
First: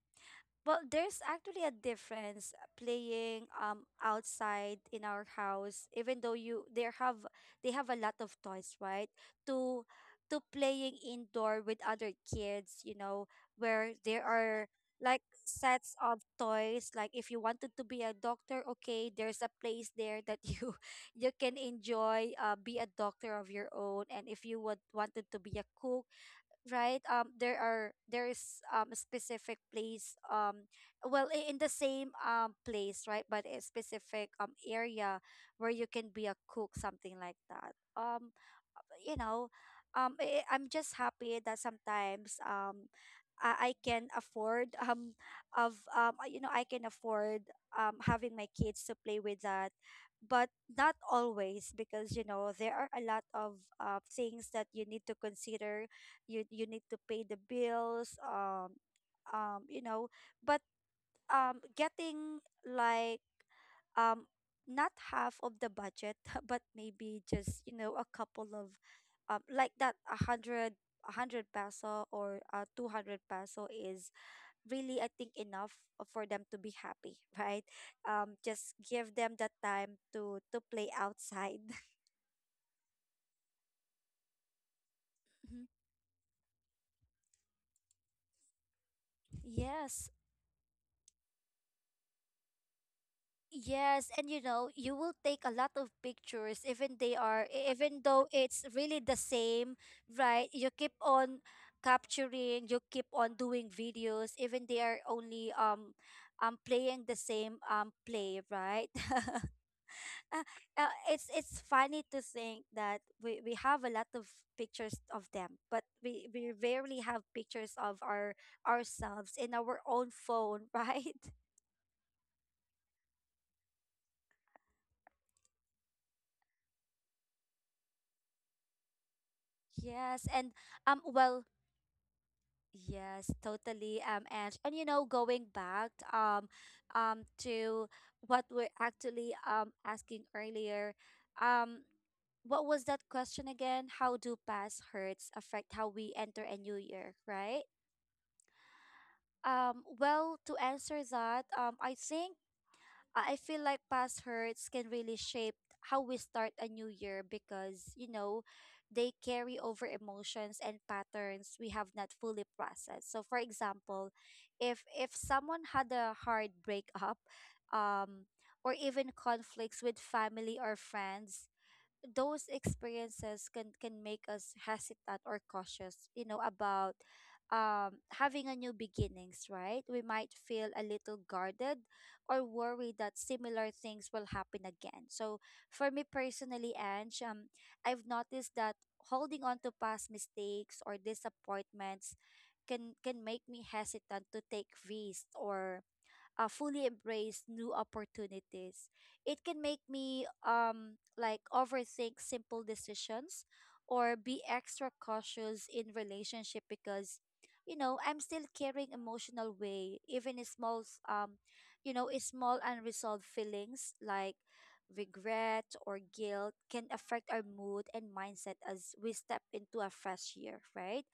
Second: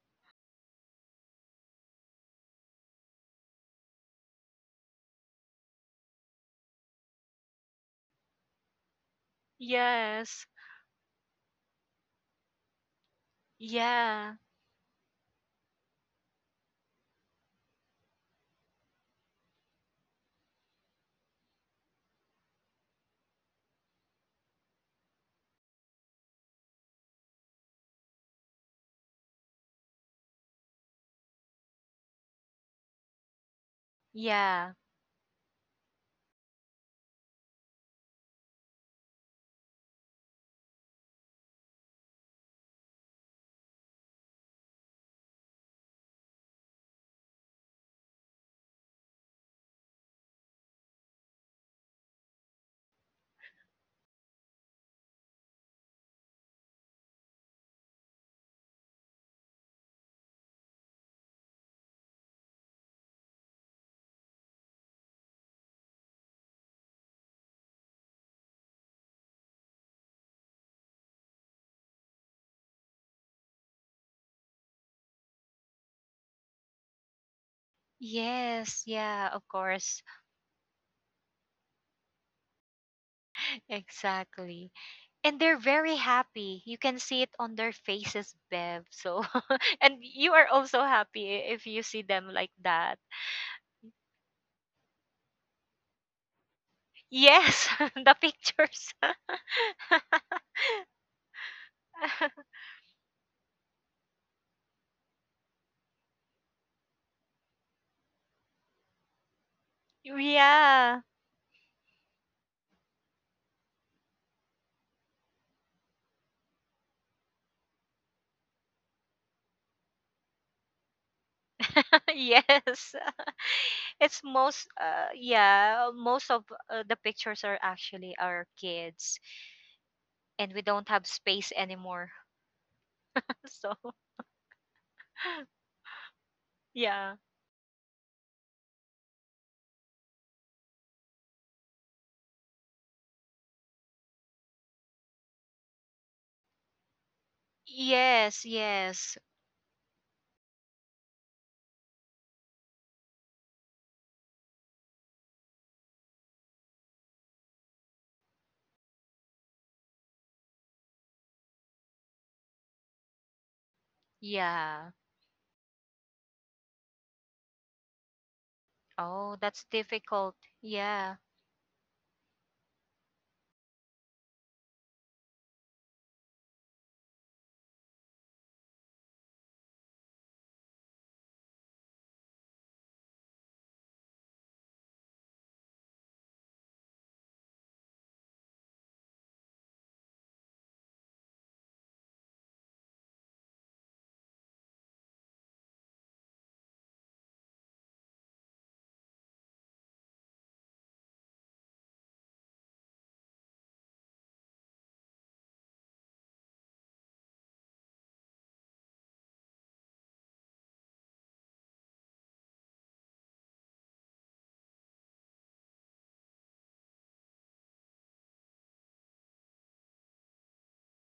well, there's actually a difference playing outside in our house, even though you, they have a lot of toys, right? To to Yes. playing indoor with other kids, you know, where there Yeah. are, like, sets of toys. Like, if you wanted to be a doctor, okay, there's a place there that you you can enjoy, be a doctor of your own. And if you would wanted to be a cook, right, there is a specific place, well, in the same place, right? But a specific Yeah. area where you can be a cook, something like that. You know, I'm just happy that sometimes I can afford of you know, I can afford having my kids to play with that. But not always, because you know, there are a lot of things that you need to consider. You need to pay the bills. You know, but getting, like, um not half of the budget, but maybe just, you know, a couple of like that, a hundred peso, or 200 peso, is really, I think, enough for them to be happy, right? Just Yes. give Yeah, them of the time course. to play outside. Exactly. And they're Mhm. very happy, you can see it on their faces, Bev. So, and Yes. you are also happy if you see them like that. Yes, and you know, you will take a lot of pictures, even they are Yes, even the though it's pictures. really the same, right? You keep on capturing, you keep on doing videos, even they are only playing the same play, right? Uh, Yeah. it's funny to think that we have a lot of pictures of them, but we rarely have pictures of our ourselves in our own phone, right? Yes. It's most Yeah, most of, the pictures are actually our kids, Yes. and And we don't um have well space anymore. yes, So, totally. And you know, going back, yeah. To what we're actually asking earlier, um, what was that question again? How do past hurts affect how we enter a new year, right? Yes, yes. Well, to answer that, I think I feel like past hurts can really shape how we start a new year because, you know, they carry over emotions and patterns we have not fully processed. So for example, Yeah. if someone had a hard breakup, um, or even Oh, that's conflicts with difficult. family or Yeah. friends, those experiences can make us hesitant or cautious, you know, about having a new beginnings, right? We might feel a little guarded or worried that similar things will happen again. So for me personally, Ange, I've noticed that holding on to past mistakes or disappointments can make me hesitant to take risks, or fully embrace new opportunities. It can make me like, overthink simple decisions, or be extra cautious in relationship, because you know, I'm still carrying emotional weight. Even a small you know, a small unresolved feelings like regret or guilt can affect our mood and mindset as we step into a fresh year, right?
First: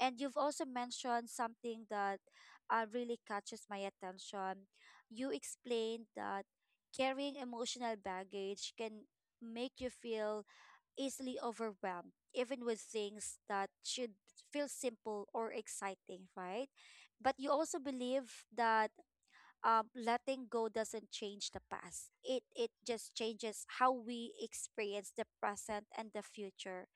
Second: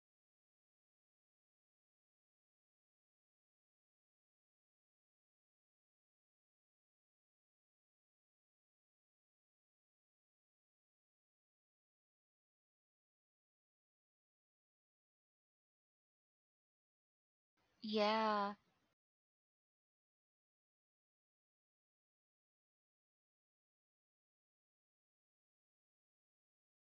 And you've also mentioned something that, really catches my attention. You explained that carrying emotional baggage can make you feel easily overwhelmed, even with things that should feel simple or exciting, right? But you also believe Yeah. that letting go doesn't change the past. It just changes how we experience the present and the future,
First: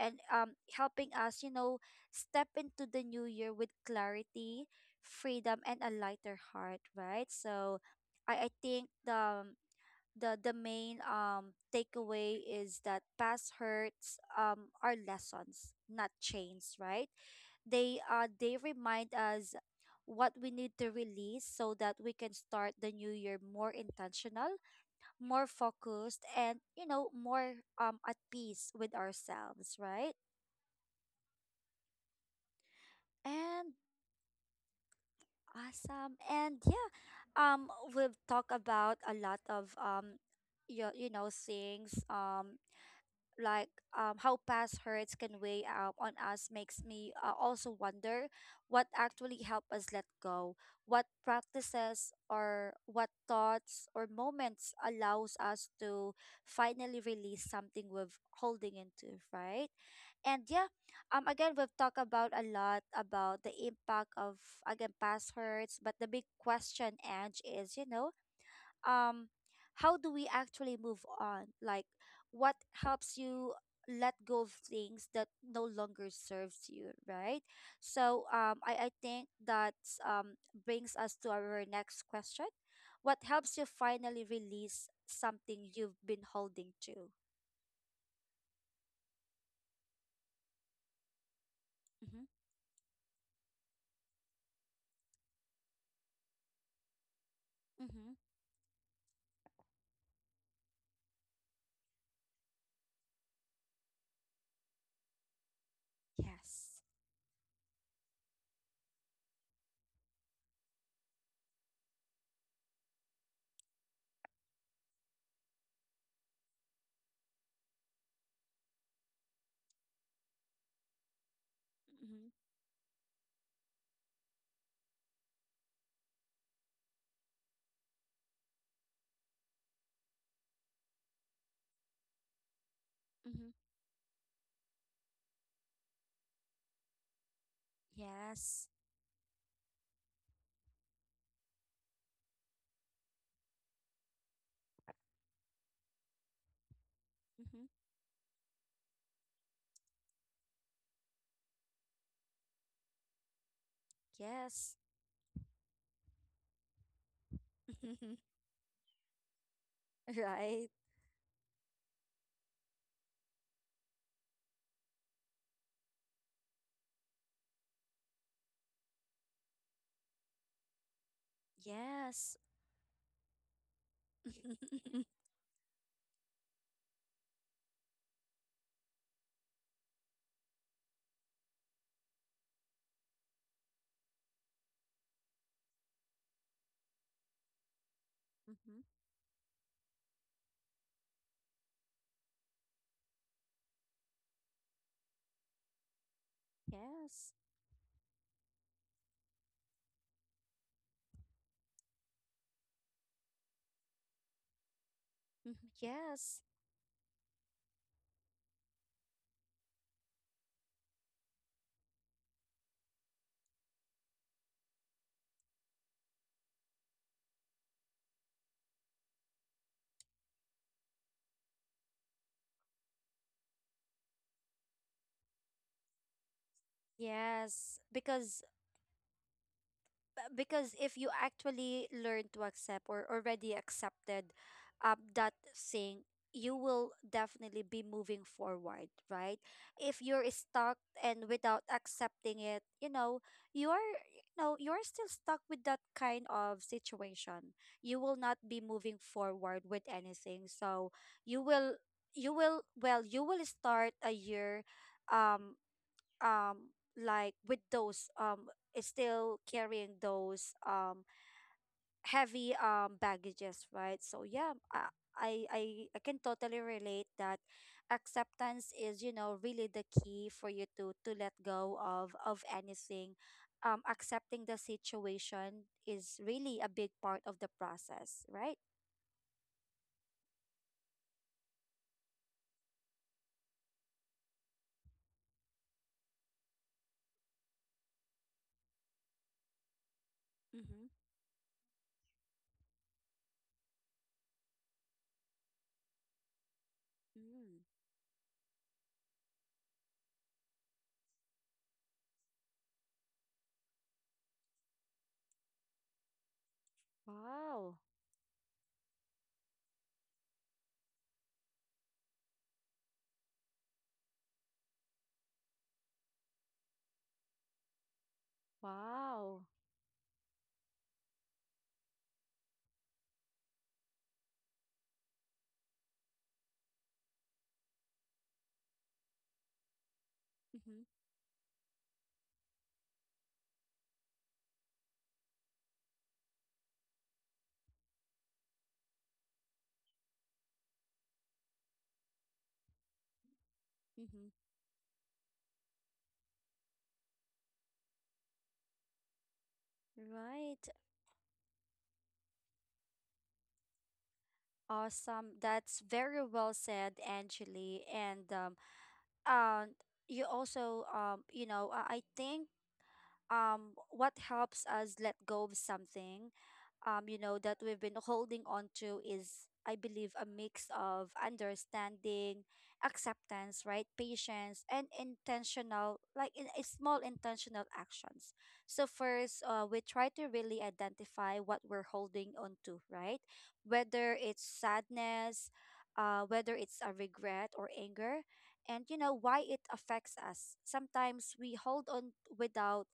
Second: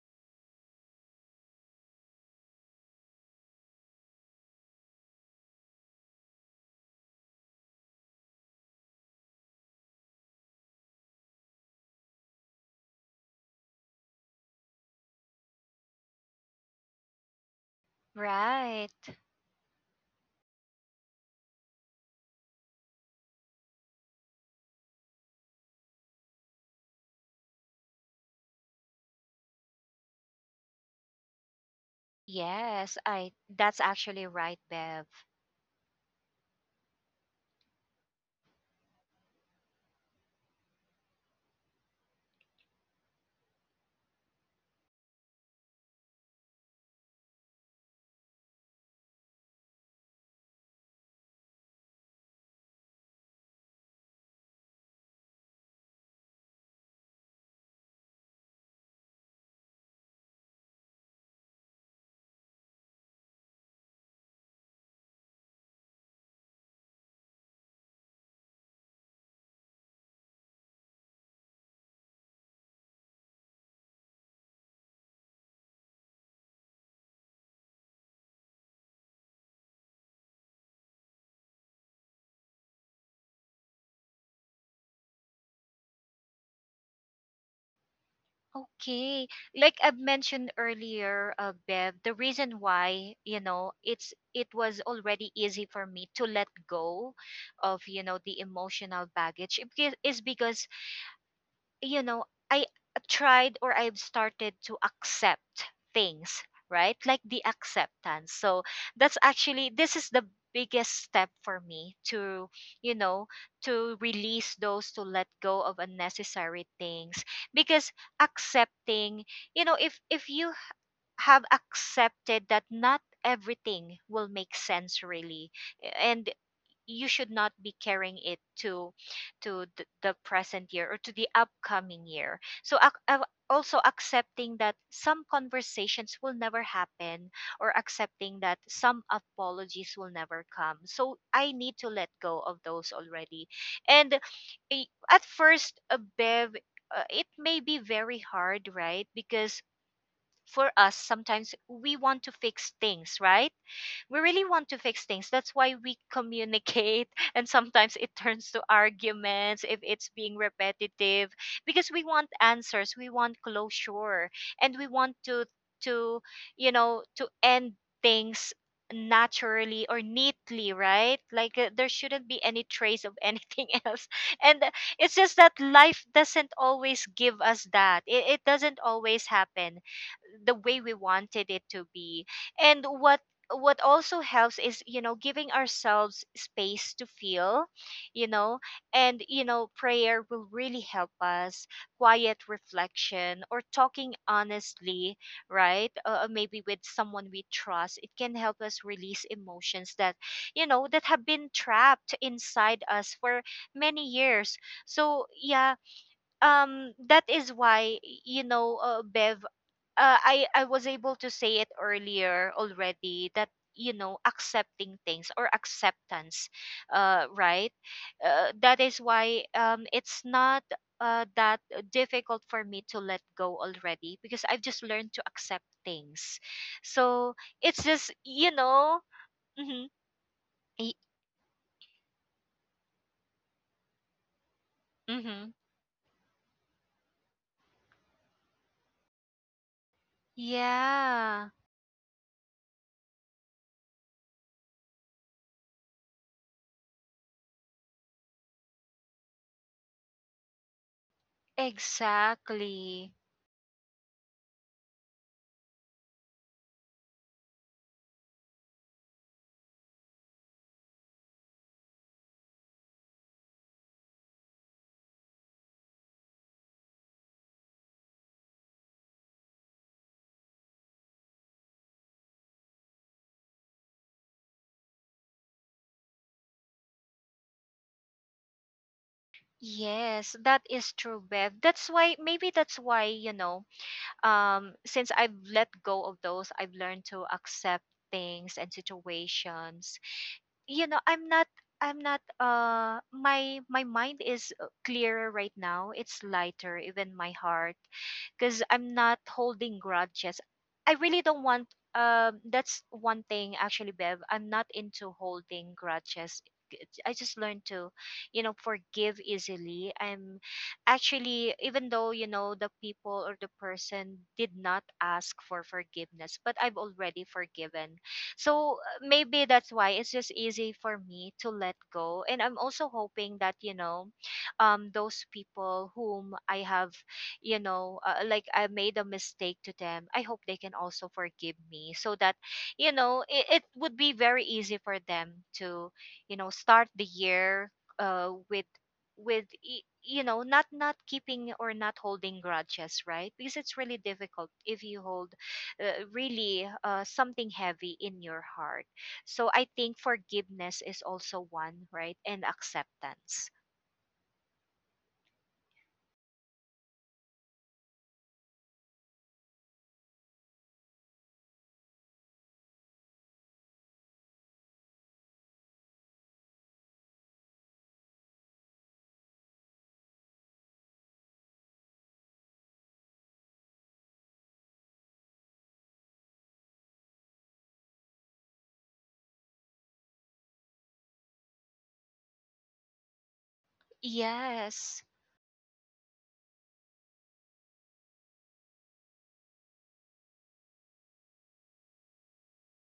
and helping us, you know, step into the new year with clarity, freedom, and a lighter heart. Right. So, I think the main takeaway is that past hurts are lessons, not chains, right? They Right. remind us what we need to release so that we can start the new year more intentional, more focused, and you know, more at peace with ourselves, right? Yes, I And that's actually right, Bev. awesome. And yeah, um we've talked about a lot of you, you know, things, like how past hurts can weigh, on us, makes me, also wonder what actually help us let go, what practices, or what thoughts, or moments allows us to finally release something we've holding into, right? And yeah, again, we've talked about a lot about the impact of, again, past hurts, but the big question, edge, is, you know, um how do we actually move on, like, what helps you let go of things that no longer serves you, right? So I think that um brings us to our next question. What helps you finally release something you've been holding to? Okay. Like I've mentioned earlier, Bev, the Mm-hmm. reason why, you know, it was already easy for me to let go of, you Mm-hmm. know, the emotional baggage, is because, you know, I tried, or I've started to accept things, Yes. right? Like, the acceptance. So that's actually, this is the biggest step for me to, you know, to release those, to let go of unnecessary things. Because accepting, you know, if you have Mm-hmm. accepted that not everything will make sense really, and you should not be carrying it to, the present year, or to the upcoming year. So, Mm-hmm. also accepting that some conversations will never happen, or accepting that Yes. some apologies will never come, so I need to let go of those already. And, at first, a Bev, it may Mm-hmm. be very hard, right? Because for us, sometimes, we want to fix things, right? We really want to Yes. fix things. That's why we communicate, and sometimes it turns to arguments if it's being Right. repetitive, because we want answers, we want closure, and we want to, to you know, to end things naturally or neatly, right? Like, there shouldn't Yes. be any trace of anything else. And, Mm-hmm. it's just that life doesn't always give us that. It doesn't always happen the way we wanted it to be. And what also helps is, you know, giving ourselves space to feel, you know, and, you know, prayer will really help us. Quiet reflection or talking honestly, right, maybe with someone Yes. we trust. It can help us release emotions that, you know, that have been trapped inside us for many years. So Mhm. yeah, Yes. That is why, you know, Bev, I was able to say it earlier already that, you know, accepting things, or acceptance, right, that is why, it's not, that difficult for me to let go already, because I've just learned to accept things. So Yes, it's just, because, you know. Mm-hmm. Because if you actually learn to accept, or already accepted that Mm-hmm. thing, you will definitely be moving forward, right? If you're stuck and Yeah, without accepting it, you know, you know, you're still stuck with that kind of situation. You will not be moving forward with anything. So, you will you will, well, exactly. you will start a year um like with those, is still carrying those heavy baggages, right? So yeah, i i I can totally relate that acceptance is, you know, really the key for you to let go of anything. Accepting the situation is really a big part of the process, right? Yes, that is true, Bev. That's why, maybe that's why, you know, since I've let go of those, I've learned to accept things and situations. You know, Mm-hmm. I'm not my mind is, clearer right now. It's lighter, even my Mm. heart, because I'm not holding grudges. I really don't want, that's one thing, actually, Bev. I'm not into holding grudges. I just learned Wow. to, you know, forgive easily. I'm actually, even though, you know, the people or the person did not ask for forgiveness, but I've already forgiven. So, Wow. maybe that's why it's just easy for me to let go. And I'm also hoping that those people whom I have, like I made a mistake to them. I hope they can Mm-hmm. also forgive me so that you know it would be very easy for them to you know start the year with with not keeping or not holding grudges, right? Because it's really Mm-hmm. difficult if you hold really something heavy in your heart. So I think Right. forgiveness is also one, right? And acceptance. Awesome. That's very well said, Angeli. And you also I think what helps us let go of something that we've been holding on to is I believe a mix of understanding, acceptance, right, patience, and intentional, like in small intentional actions. So first, we try to really identify what we're holding on to, right? Whether it's Yes, sadness, whether it's a regret or anger, and you know, why it affects us. Sometimes we hold on without,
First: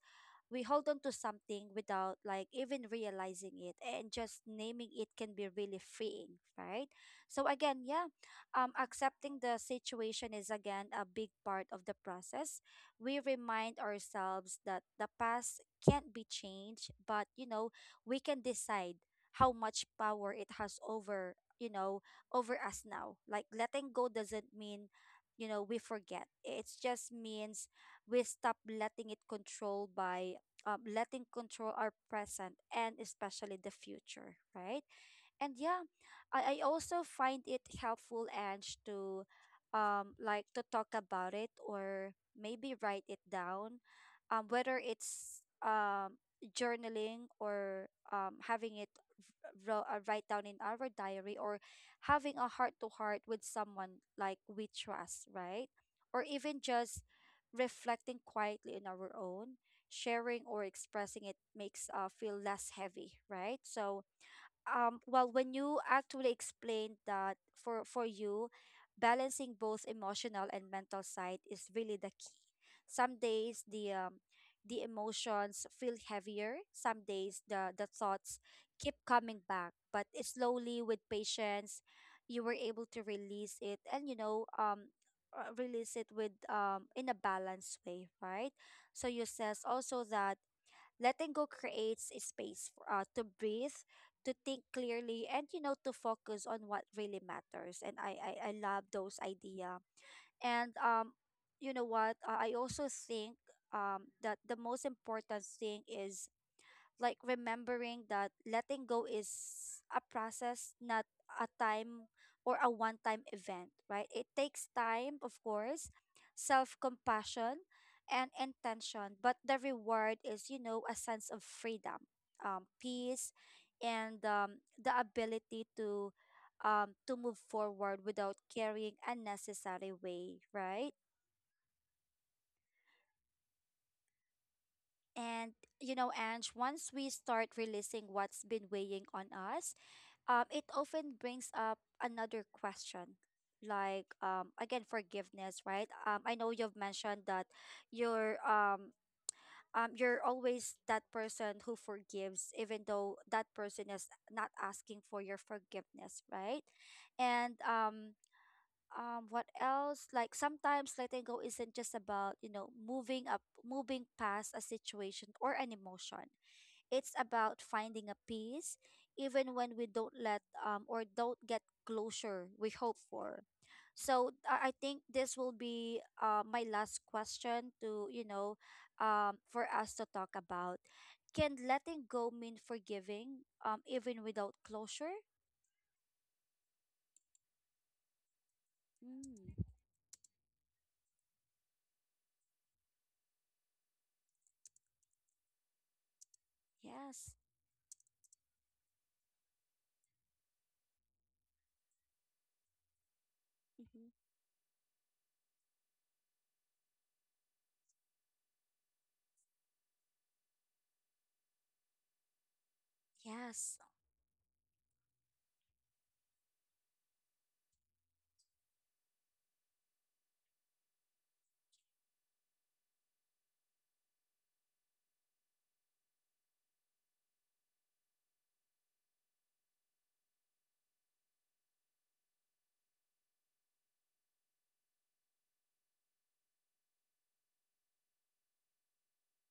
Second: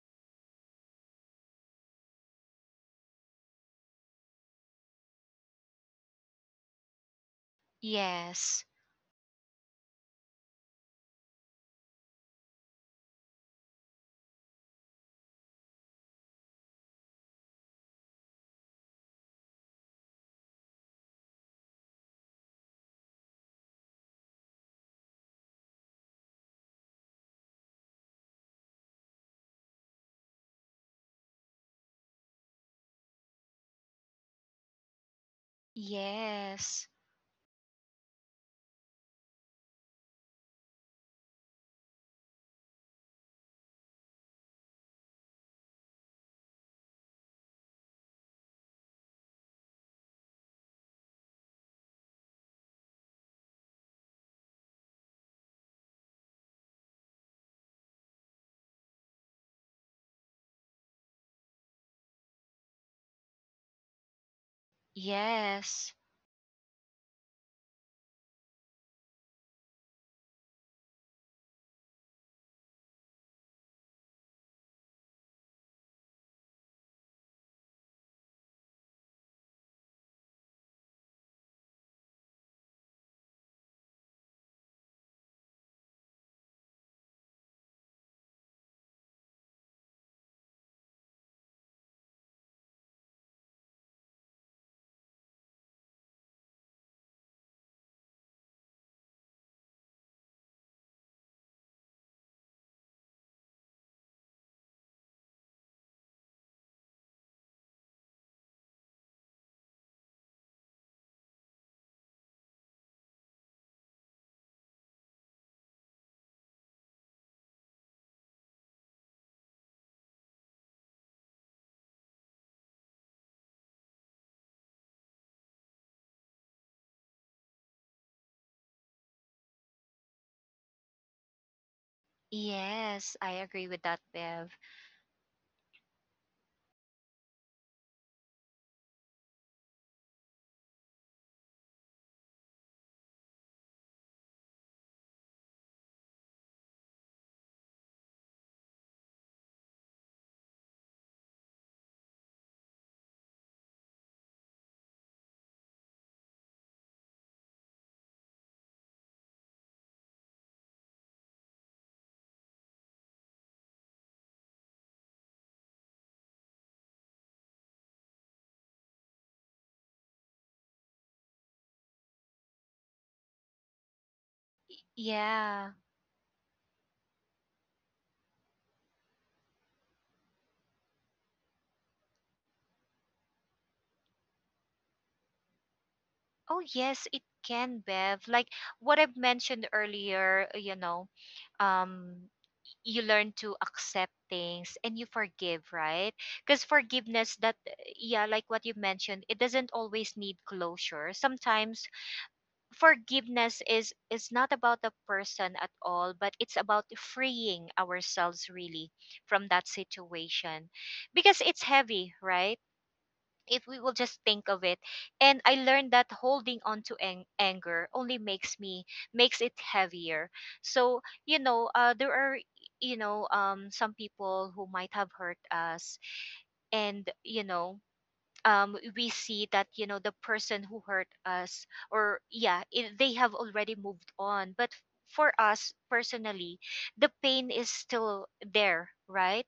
we hold on to something without like even realizing it, and just naming it can be really freeing, right? So again, yeah, yes, accepting the situation is again a big part of the process. We remind ourselves that the past can't be changed, but you know, we can decide how much power it has over, you know, over us now. Like letting go doesn't mean, you know, we forget. It just means we stop letting it control by, letting control our present and especially the future, right? And yeah, I yes, also find it helpful and to like to talk about it or maybe write it down, whether it's journaling or having it write down in our diary, or having a heart to heart with someone like we trust, right? Or even just reflecting quietly on our own. Sharing or expressing it makes feel less heavy, right? So well, when you yes, actually explained that for you, balancing both emotional and mental side is really the key. Some days the emotions feel heavier, some days the thoughts keep coming back, but slowly with patience, you were able to release it. And you know, release it with in a balanced way, right? So you says also that letting go creates a space for, to breathe, to think clearly, and you know, to focus on what really matters. And I love those idea. And you know what? I also think that the most important thing is like remembering that letting go is a process, not a time or a one time event, right? It takes time, of course, self compassion, and intention, but the reward is, you know, a sense of freedom, peace, and the ability to. To move forward without carrying unnecessary weight, right? yes, I agree with that, Bev. And you know, Ange, once we start releasing what's been weighing on us, it often brings up another question, like again forgiveness, right? I know you've mentioned that you're um, you're always that person who forgives even though that person is not asking for your forgiveness, right? And what else, like sometimes letting go isn't just about, you know, moving up, moving past a situation or an emotion. It's about finding a peace, even when we don't let or don't get closure we hope for. So I think this will Yeah. be my last question to, you know, for us to talk about. Can letting go mean forgiving, even without closure? Oh, yes, it can, Bev. Like what I've Mm, mentioned earlier, you know, um, you learn to accept things and you forgive, right? Because yes, forgiveness, that, yeah, like what you mentioned, it doesn't always need closure. Sometimes forgiveness is mm-hmm, is not about the person at all, but it's about freeing ourselves, really, from that situation, because it's heavy, right? If yes, we will just think of it, and I learned that holding on to anger only makes me makes it heavier. So you know, there are, some people who might have hurt us, and you know, we see that, you know, the person who hurt us, or yeah, they have already moved on, but for us personally the pain is still there, right?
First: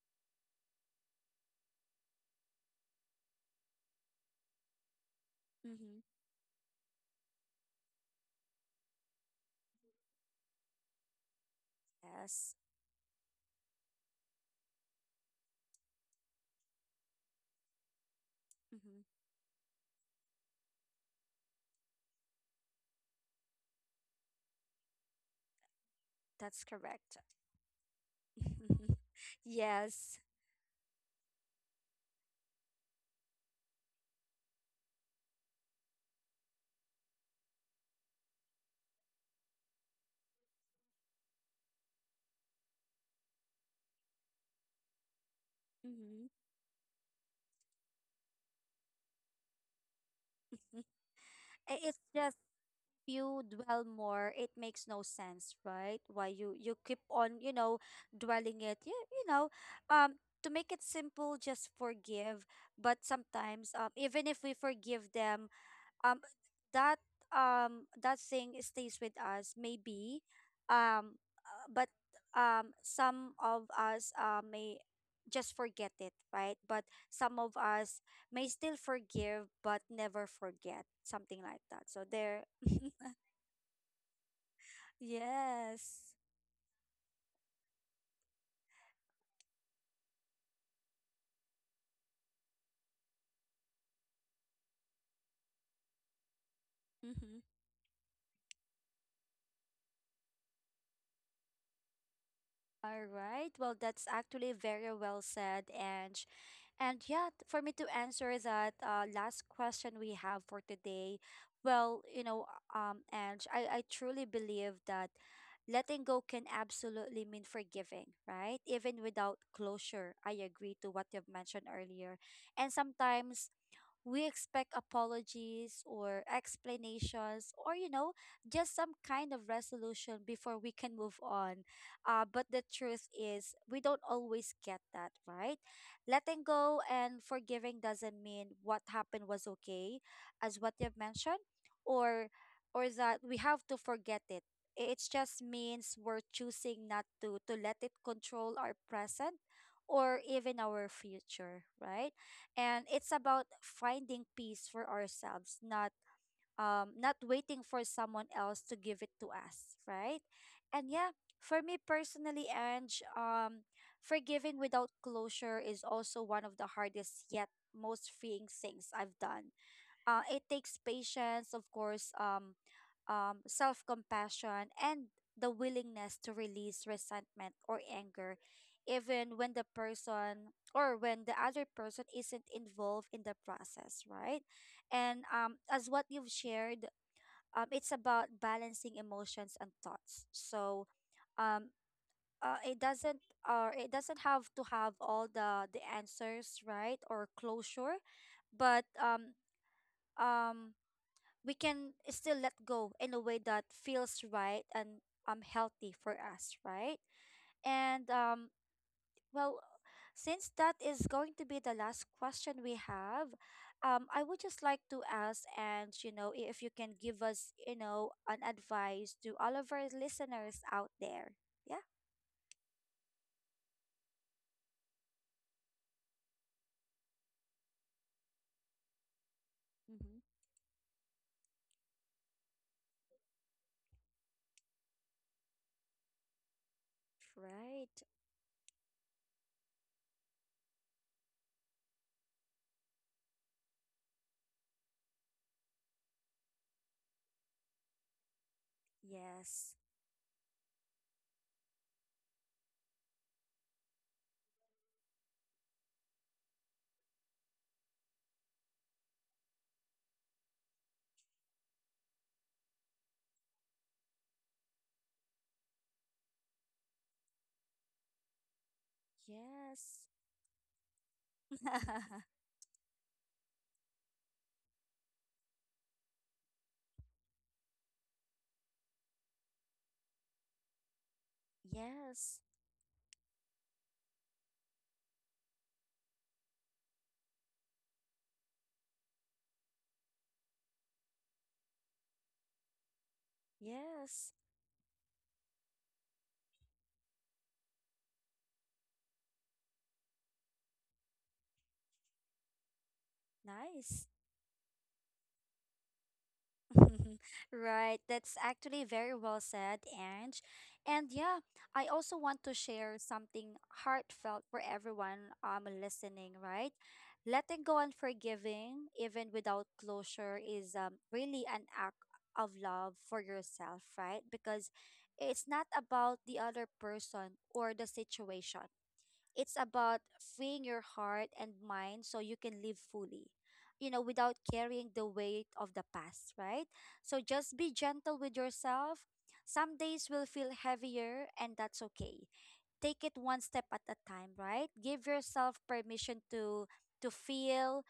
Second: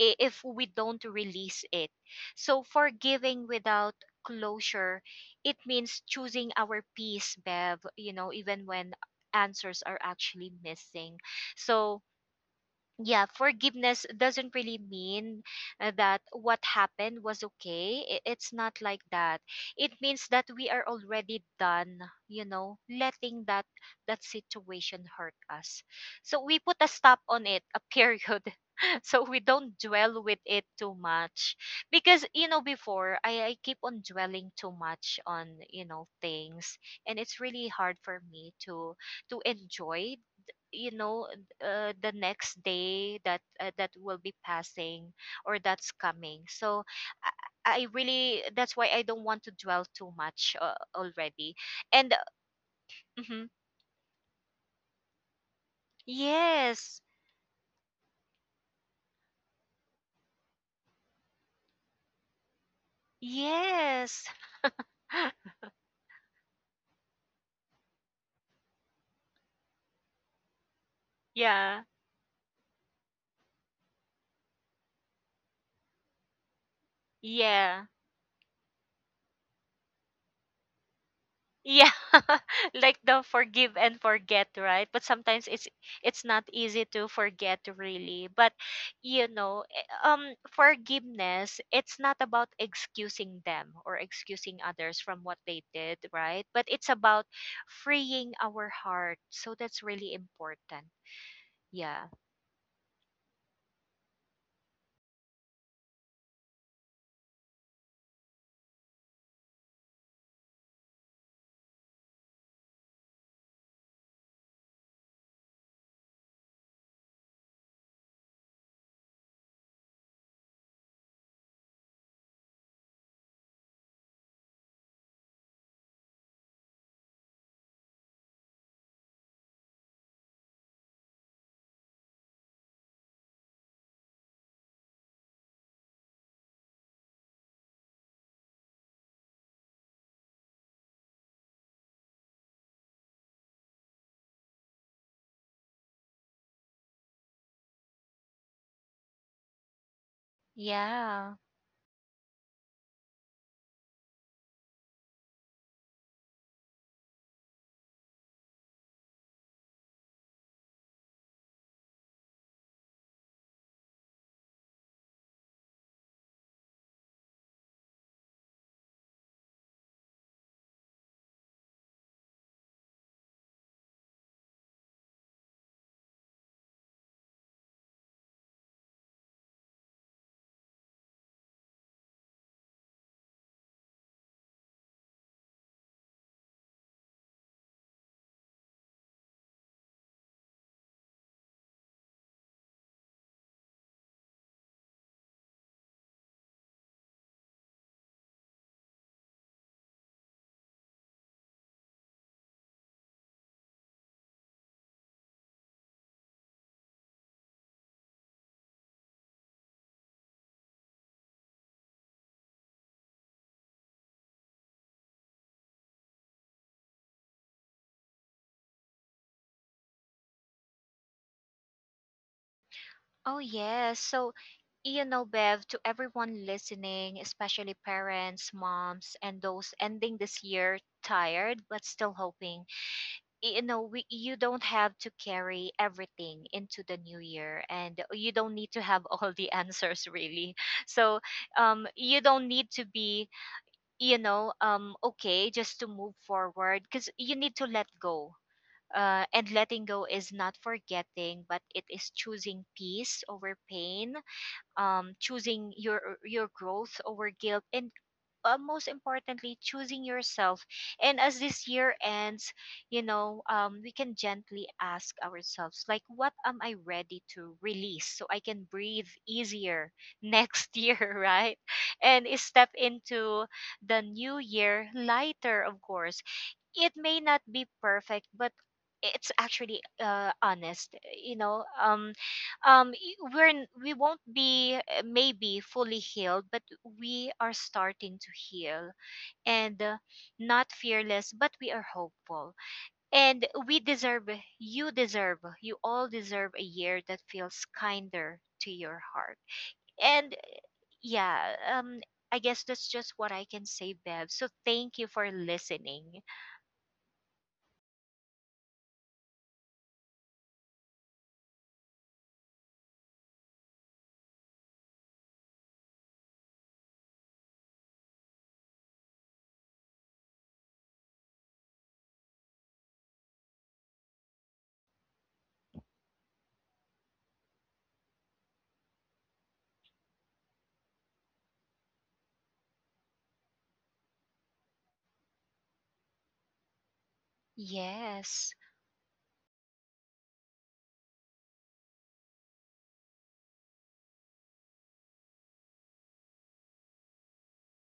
If we don't release it. So forgiving without closure, it means mm-hmm, choosing our peace, Bev, you know, even when answers are actually missing. So yes, yeah, forgiveness doesn't really mean that what happened was okay. It's not like mm-hmm. that. It means that we are already done, you know, letting that situation hurt us. So we That's put a correct. stop on it, a period, so we don't Yes. dwell with it too much. Because you know, before, I keep on dwelling too much on, you know, things, and it's really hard for me to enjoy, you know, the next day that that will be passing or that's Mm-hmm. coming. So I really, that's why I don't want to dwell too much already. I- It's And just you mhm. dwell more, it makes no sense, right? Why you keep Yes, on, you know, dwelling it. You know, to make it simple, just forgive. But sometimes, yes. even if we forgive them, um, that that thing stays with us. Maybe, um, Yeah. but some of us may just forget it, right? But some of Yeah. us may still forgive but never forget something like that, Yeah, so there. like the forgive and forget, right? But sometimes it's Yes. it's not easy to forget, really. But you know, forgiveness, it's not about excusing them or excusing others from what they did, right? But it's about Mm-hmm. freeing our heart. So that's really important. Yeah. All right. Well, that's actually very well said, Ange. And yeah, t- for me to answer that last question we have for today, well, you know, Ange, I truly believe that letting go can absolutely mean forgiving, right? Even without closure. I agree to what you've mentioned earlier. And sometimes we expect apologies or explanations, or you know, just some kind of resolution before we can move on. But the truth is we don't always get that, right? Letting go and forgiving doesn't mean what happened was okay, as what you've mentioned, or or that we have to forget it. It just means we're choosing not to let it control our present or even our Yeah. future, right? And it's about finding peace for ourselves, not not waiting for someone else to give it to us, right? And yeah, for me personally, and um forgiving without closure is also one of the hardest yet most freeing things I've done. It takes patience, of course, self compassion, and the willingness to release resentment or anger, even when the person or when the other person isn't involved in the process, right? And as what you've shared, it's about balancing emotions and thoughts. So, um, it doesn't, or it doesn't have to have all the answers, right, or closure, but um we can still let go in a way that feels right and healthy for us, right? And well, since that is going to be the last question we have, I would just like to ask, and you know, I- if you can give us, you know, an advice to all of our listeners out there. Yeah. Oh, yes. So, you know, Bev, to everyone listening, especially parents, moms, and those Mm-hmm. ending this year tired but still hoping, you know, we, you don't have to carry everything into the new year, Right. and you don't need to have all the answers, really. So, you don't need to be, you know, okay, just to move forward, because you need to let go. And Yes. letting go is not forgetting, but it is choosing peace over pain, choosing your growth over guilt, and most importantly, choosing yourself. And as this year ends, you know, we can gently ask ourselves, like, what am I ready to release so I can breathe easier Yes. next year, right? And step into the new year lighter, of course. It may not be perfect, but it's actually honest, you know. Yes. We're we won't be maybe fully healed, but we are starting to heal. And not fearless, but we are hopeful. And we deserve, Yes. you deserve, you all deserve a year that feels kinder to your heart. And yeah, I guess that's just what I can say, Nice. Bev. So thank you for listening. Right, that's actually very well said, Ange. And yeah, I also want to share something heartfelt for everyone listening, right? Letting go and forgiving even without closure is really an act of love for yourself, right? Because it's not about the other person or the situation. It's about freeing your heart and mind so you can live fully, you know, without carrying the weight of the past, right? So just be gentle with Yes. yourself. Some days will feel heavier, and that's okay. Take it one step at a time, right? Give yourself permission to feel,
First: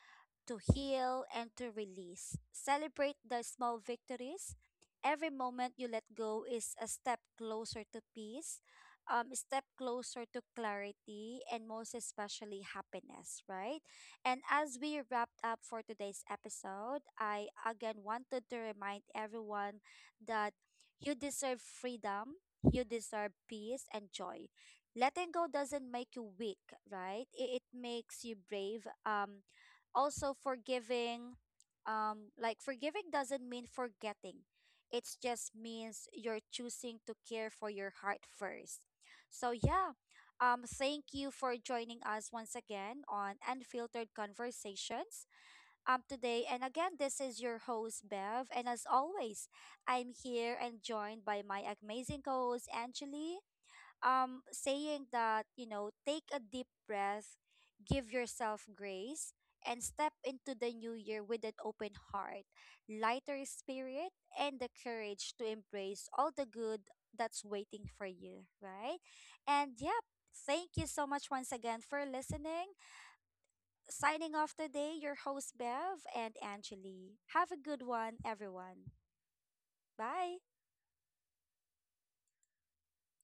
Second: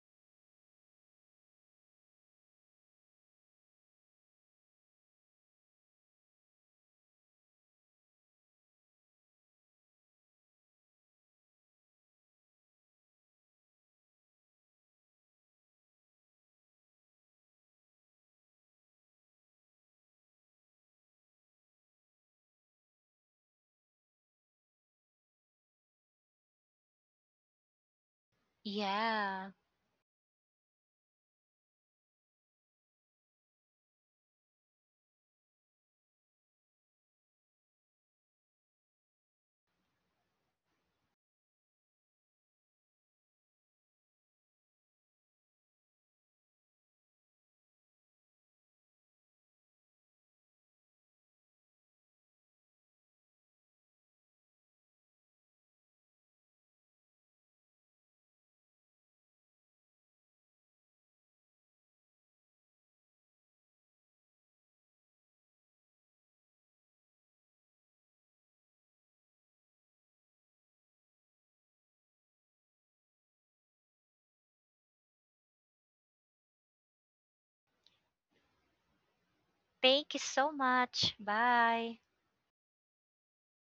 to heal, and to release. Celebrate the small victories. Every moment you let go is a step closer to peace, a step closer to clarity, and most especially happiness, right? And as we wrapped up for today's episode, I again wanted to remind everyone that you deserve freedom, you deserve peace and joy. Letting go doesn't make you weak, right? It makes you brave. Yeah. Also forgiving like forgiving doesn't mean forgetting, it just means you're choosing to care for your heart first. So yeah, thank you for joining us once again on Unfiltered Conversations today, and again this is your host Bev, and as always, I'm here and joined by my amazing co-host Angeli, saying that, you know, take a deep breath, give yourself grace, and step into the new year with an open heart, lighter spirit, and the courage to embrace all the good that's waiting for you, right? And yep, thank you so much once again for listening. Signing off today, your host Bev and Angeli. Have a good one, everyone. Thank you Bye. so much. Bye.